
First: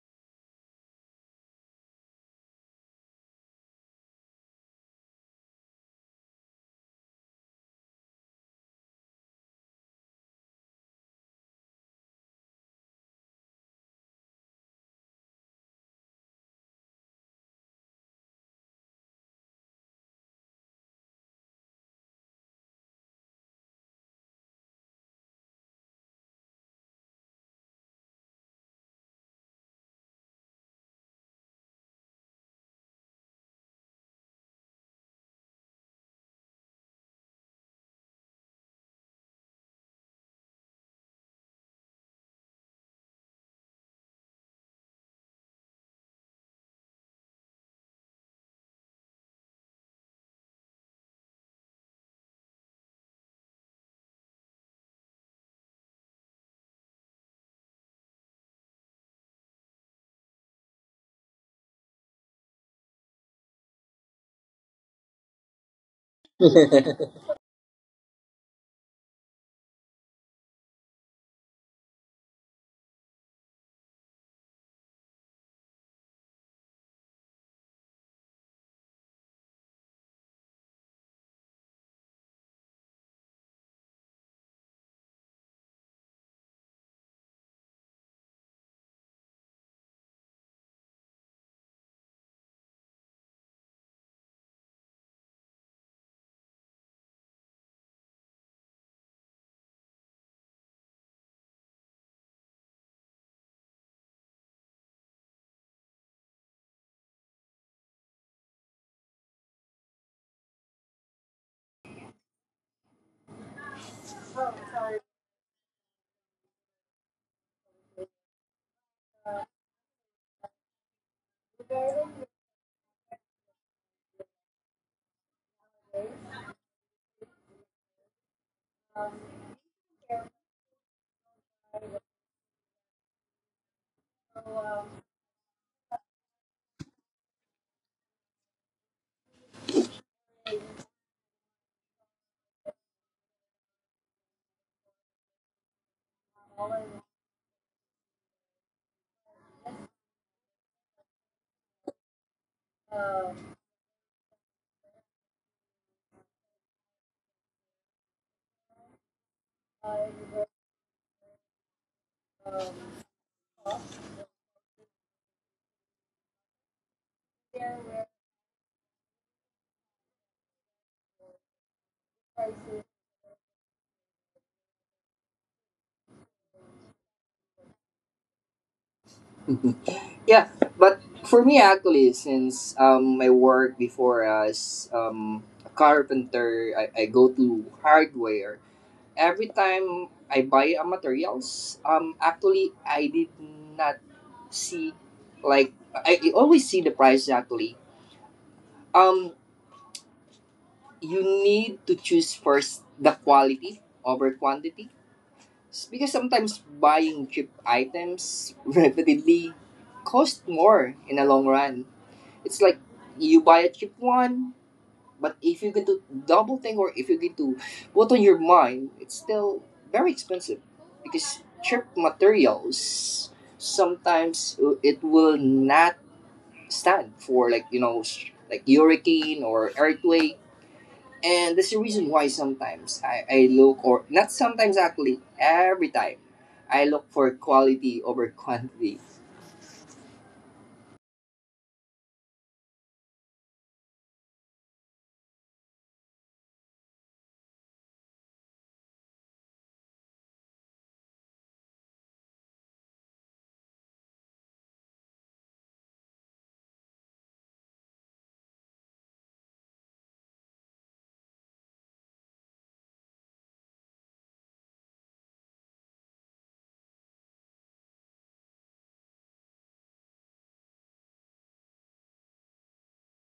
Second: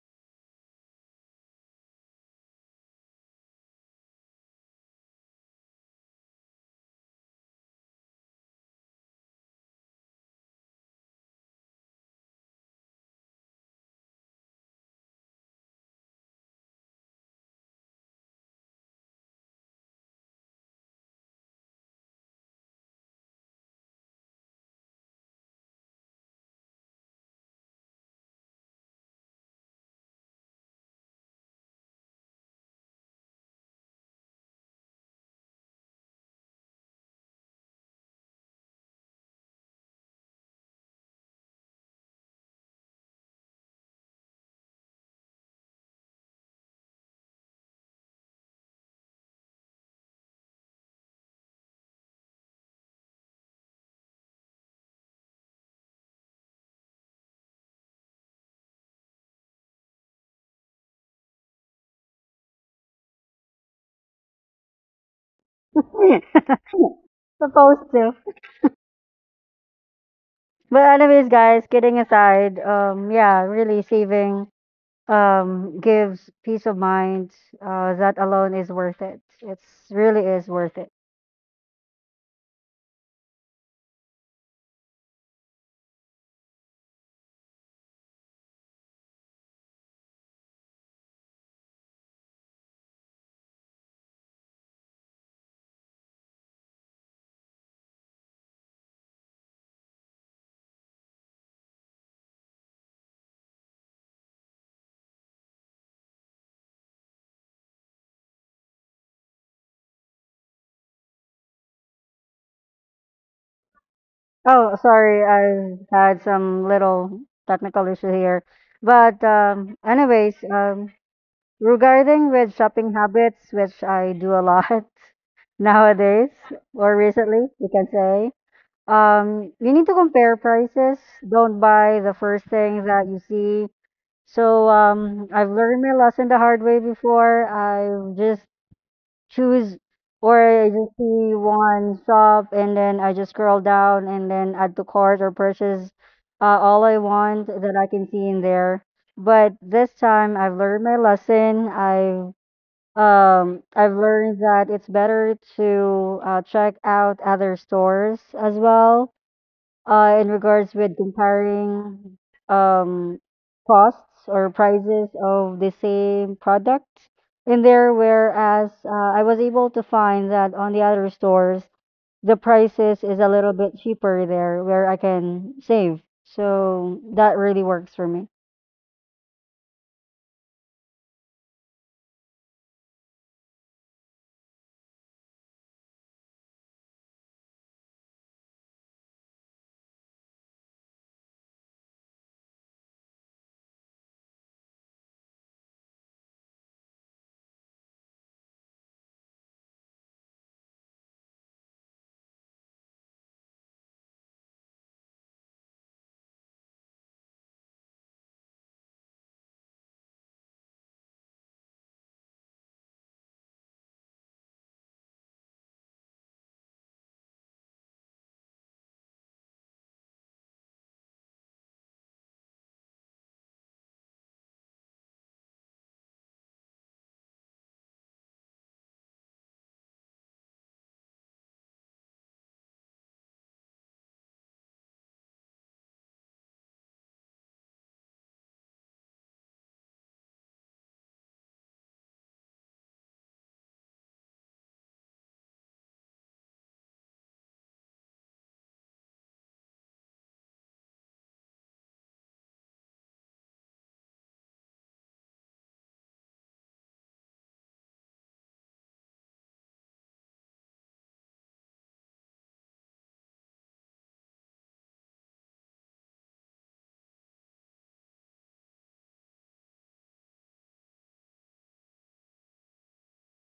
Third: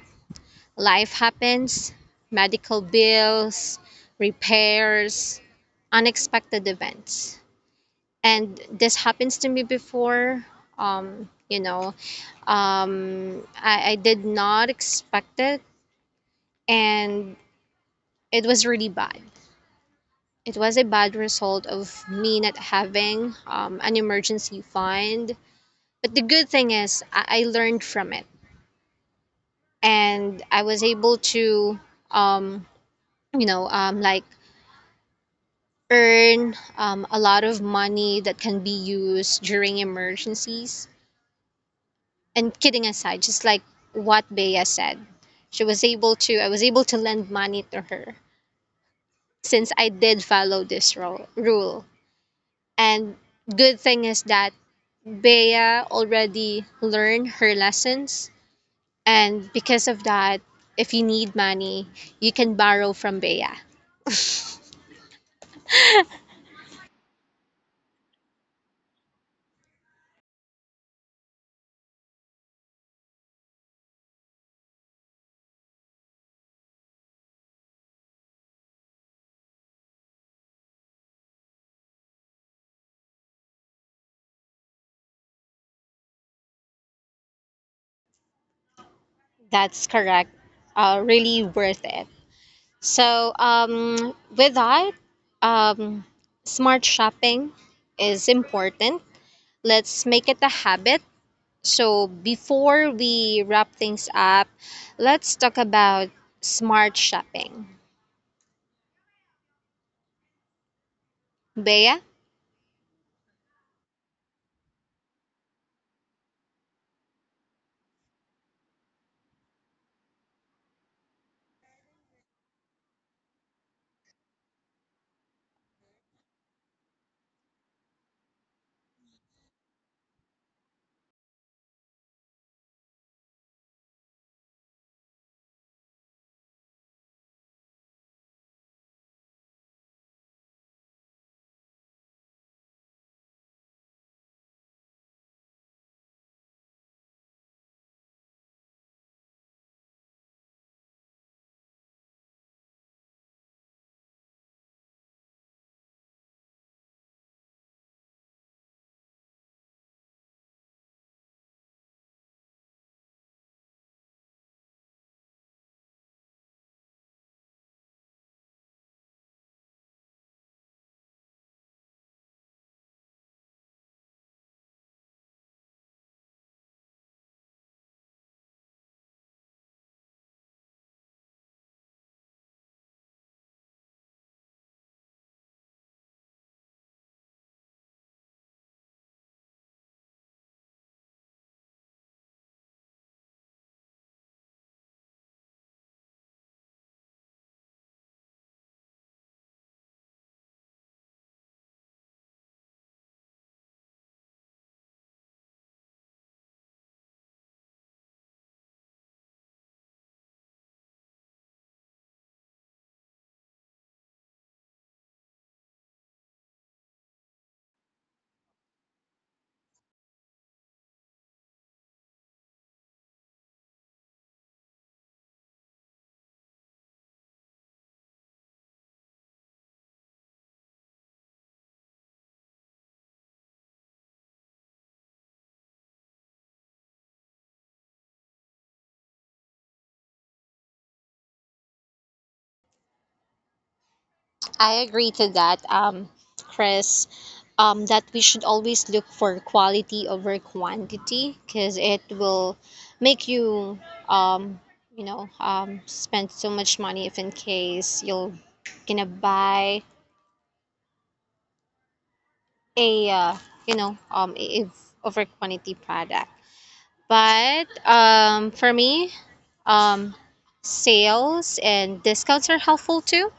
Speaker 1: Life happens, medical bills, repairs, unexpected events. And this happens to me before. You know, I did not expect it, and it was really bad. It was a bad result of me not having, an emergency fund. But the good thing is, I learned from it, and I was able to, um, you know, like earn, a lot of money that can be used during emergencies. And kidding aside, just like what Bea said, she was able to, I was able to lend money to her since I did follow this rule. And good thing is that Bea already learned her lessons. And because of that, if you need money, you can borrow from Bea.
Speaker 2: Supposed to. But anyways, guys, kidding aside, yeah, really saving gives peace of mind. That alone is worth it. It's really is worth it.
Speaker 1: That's correct. Really worth it. So, with that, um, smart shopping is important. Let's make it a habit. So, before we wrap things up, let's talk about smart shopping. Bea?
Speaker 2: Oh, sorry, I had some little technical issue here. But anyways, regarding with shopping habits, which I do a lot nowadays or recently, you can say, you need to compare prices. Don't buy the first thing that you see. So I've learned my lesson the hard way before. I've just choose or you see one shop and then I just scroll down and then add to cart or purchase all I want that I can see in there. But this time I've learned my lesson. I've learned that it's better to check out other stores as well in regards with comparing um, costs or prices of the same products in there, whereas I was able to find that on the other stores the prices is a little bit cheaper there where I can save, so that really works for me.
Speaker 3: Yeah, but for me actually, since my work before as a carpenter, I go to hardware. Every time I buy a materials, actually I did not see like I always see the price actually. Um you need to choose first the quality over quantity. Because sometimes buying cheap items repeatedly cost more in the long run. It's like you buy a cheap one, but if you're going to double think or if you're going to put on your mind, it's still very expensive because cheap materials sometimes it will not stand for like you know like hurricane or earthquake. And that's the reason why sometimes I look, or not sometimes actually every time I look for quality over quantity.
Speaker 1: I agree to that, Chris. That we should always look for quality over quantity because it will make you, um, you know, spend so much money if in case you're gonna buy a, you know, if over quantity product. But, for me, um, sales and discounts are helpful too.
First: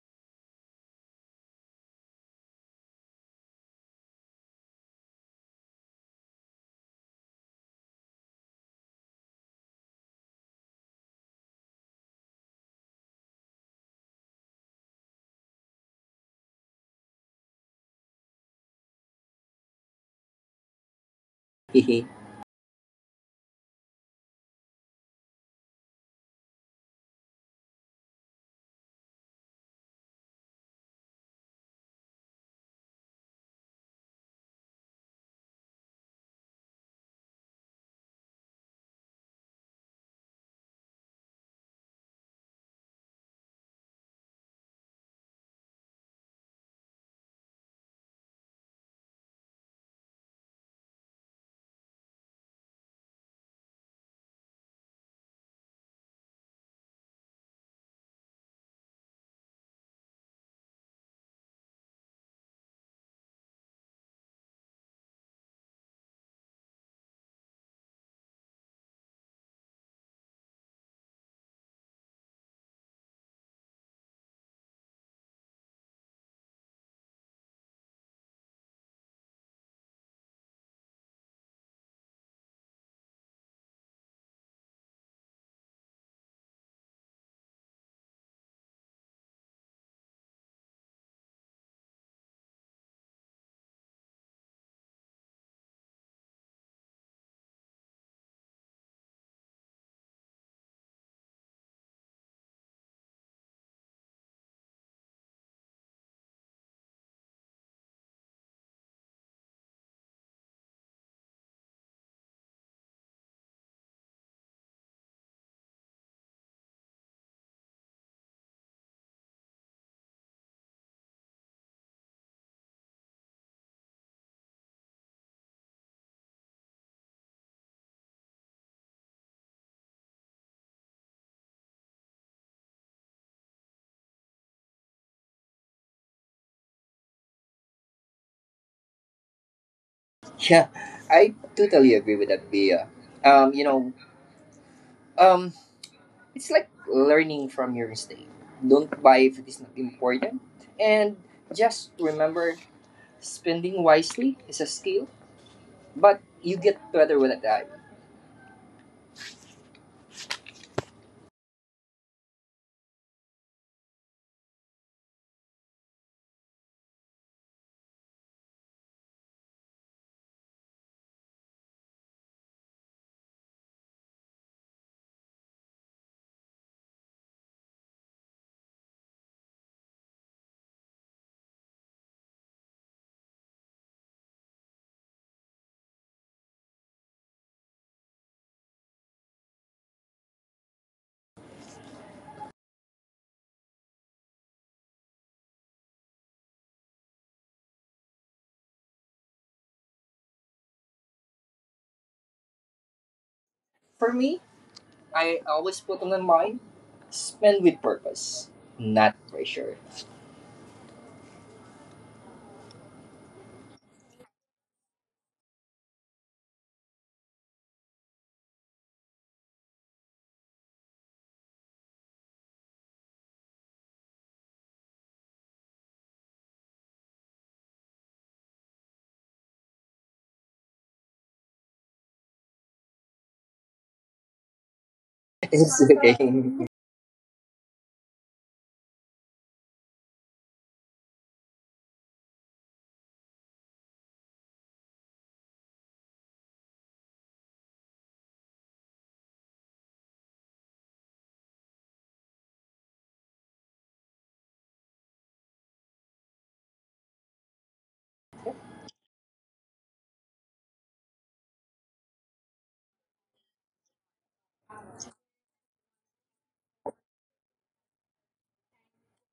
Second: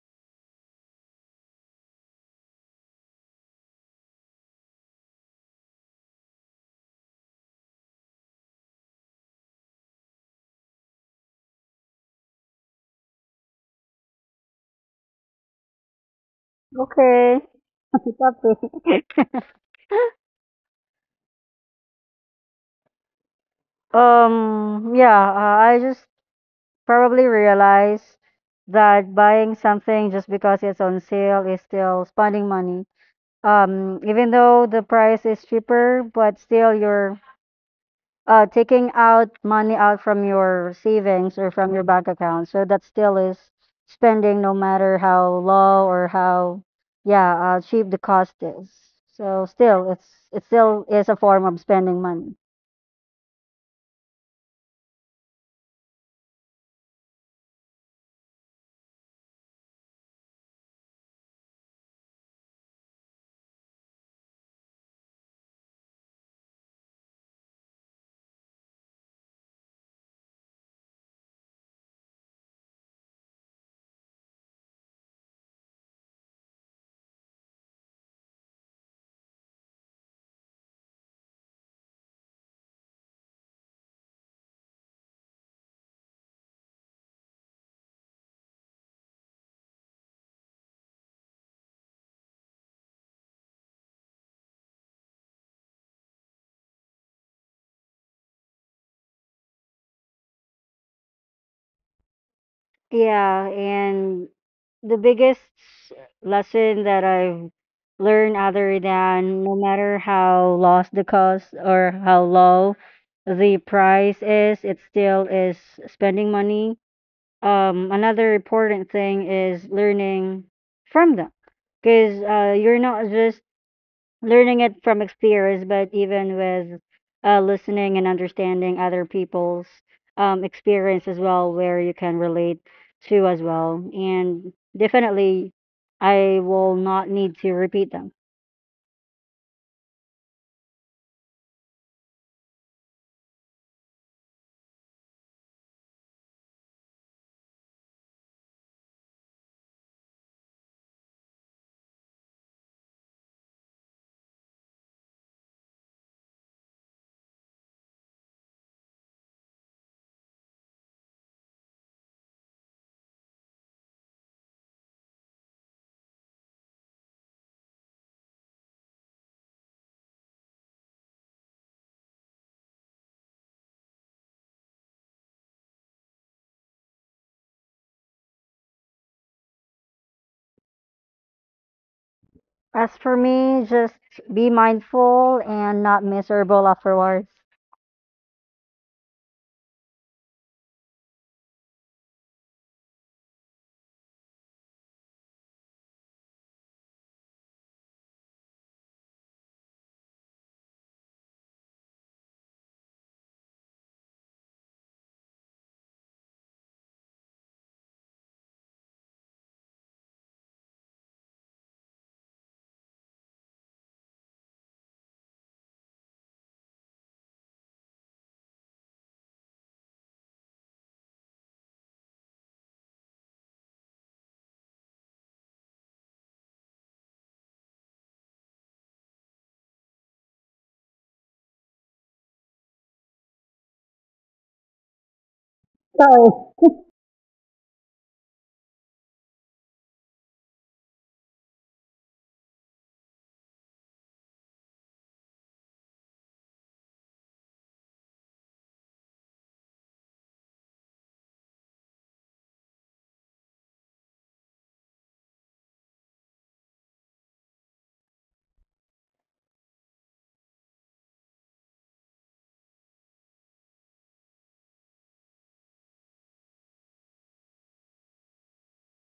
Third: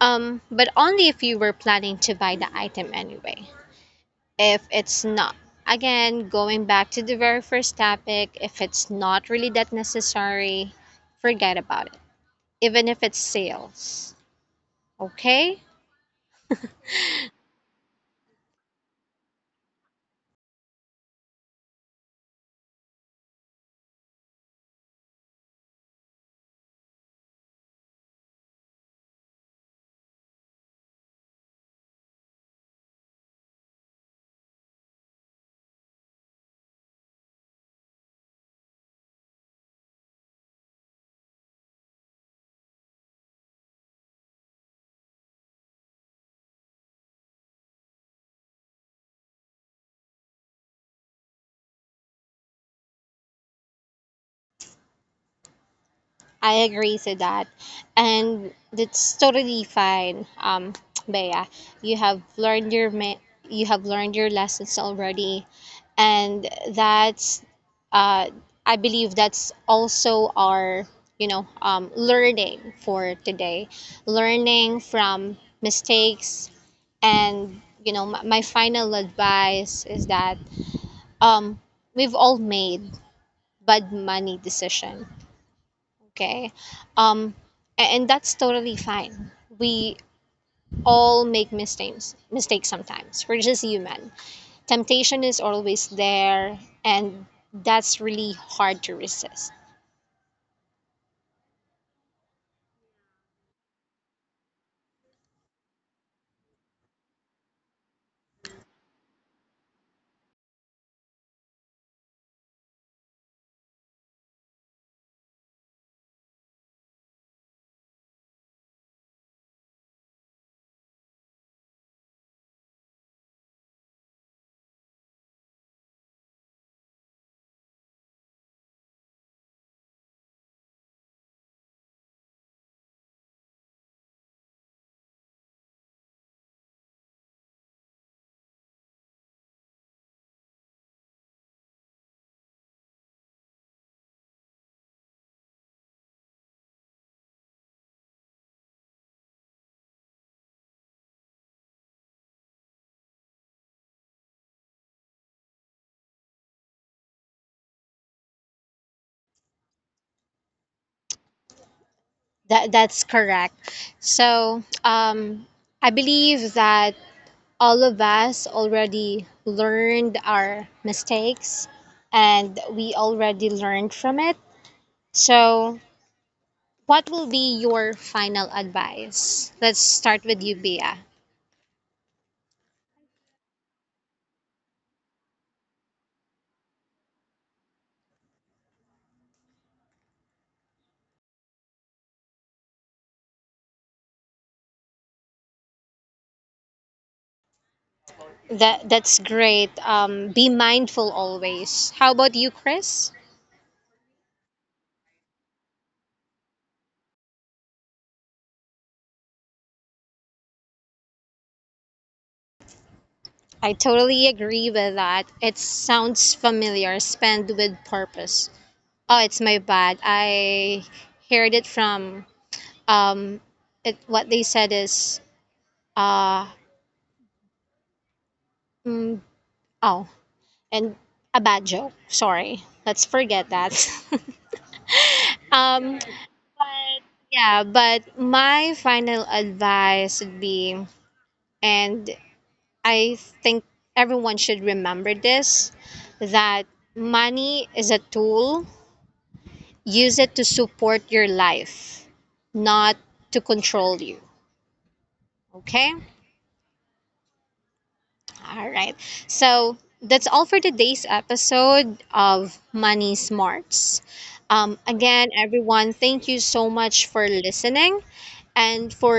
Speaker 1: But only if you were planning to buy the item anyway. If it's not, again going back to the very first topic, if it's not really that necessary, forget about it, even if it's sales. Okay.
Speaker 2: Okay, keep up with-
Speaker 3: Yeah,
Speaker 2: yeah, I just probably realized that buying something just because it's on sale is still spending money. Even though the price is cheaper, but still you're taking out money out from your savings or from your bank account. So that still is spending no matter how low or how, yeah, cheap the cost is. So still, it still is a form of spending money.
Speaker 1: I agree to that. And that's totally fine. Bea, you have learned your lessons already. And that's, uh, I believe that's also our, you know, learning for today. Learning from mistakes, and you know, my final advice is that, um, we've all made bad money decision, okay? Um, and that's totally fine. We all make mistakes, mistakes sometimes. We're just human. Temptation is always there, and that's really hard to resist.
Speaker 2: Yeah, and the biggest lesson that I've learned other than no matter how lost the cost or how low the price is, it still is spending money. Another important thing is learning from them because you're not just learning it from experience, but even with listening and understanding other people's experience as well, where you can relate to as well. And definitely, I will not need to repeat them.
Speaker 3: I totally agree with that, Bea. Um, you know, Um, it's like learning from your mistake. Don't buy if it is not important. And just remember, spending wisely is a skill, but you get better with time.
Speaker 1: That that's correct. So, I believe that all of us already learned our mistakes, and we already learned from it. So, what will be your final advice? Let's start with you, Bea.
Speaker 2: As for me, just be mindful and not miserable afterwards.
Speaker 1: That that's great. Be mindful always. How about you, Chris?
Speaker 3: For me, I always put on my mind, spend with purpose, not pressure.
Speaker 1: I totally agree with that. It sounds familiar. Spend with purpose. Oh, it's my bad. I heard it from, um, it what they said is, uh, mm, oh, and a bad joke. Sorry. Let's forget that.
Speaker 3: It's okay.
Speaker 1: Um,
Speaker 2: So,
Speaker 1: yeah, but my final advice would be, and I think everyone should remember this, that money is a tool. Use it to support your life, not to control you. Okay? All right. So that's all for today's episode of Money Smarts. Again, everyone, thank you so much for listening. And for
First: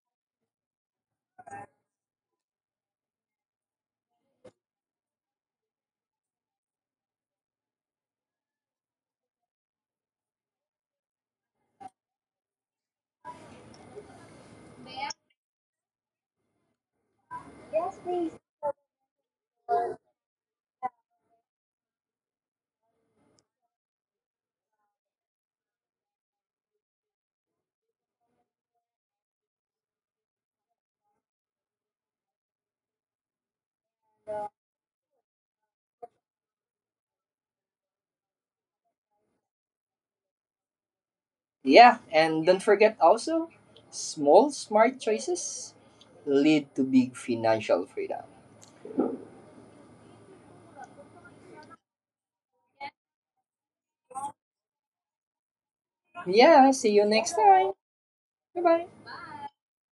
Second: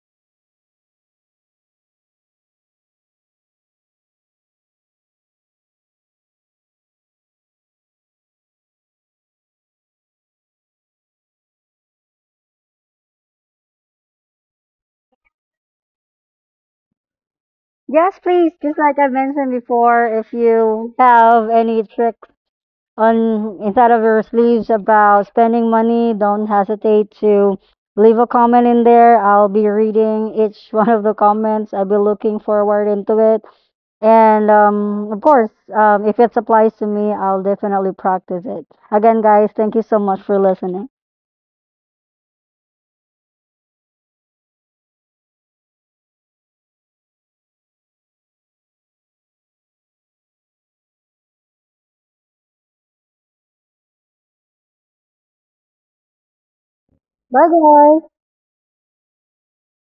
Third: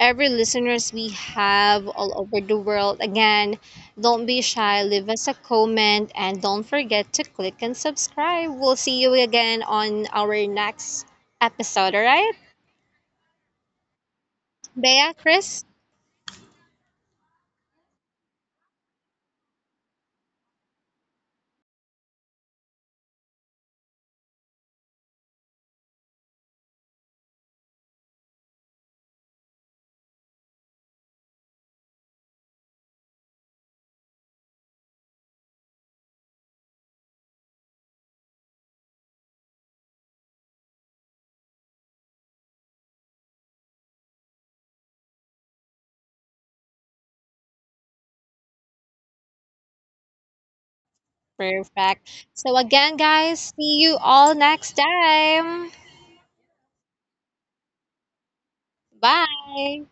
Speaker 1: every listeners we have all over the world, again, don't be shy. Leave us a comment and don't forget to click and subscribe. We'll see you again on our next episode. All right, Bea, Chris,
Speaker 2: yes, please. Just like I mentioned before, if you have any tricks on inside of your sleeves about spending money, don't hesitate to leave a comment in there. I'll be reading each one of the comments. I'll be looking forward into it. And of course, if it applies to me, I'll definitely practice it. Again, guys, thank you so much for listening.
Speaker 3: Yeah, and don't forget also, small smart choices lead to big financial freedom.
Speaker 1: perfect. So again, guys, see you all next time.
Speaker 3: Yeah, see you next
Speaker 2: Bye,
Speaker 3: time.
Speaker 2: guys.
Speaker 3: Bye bye.
Speaker 1: Bye.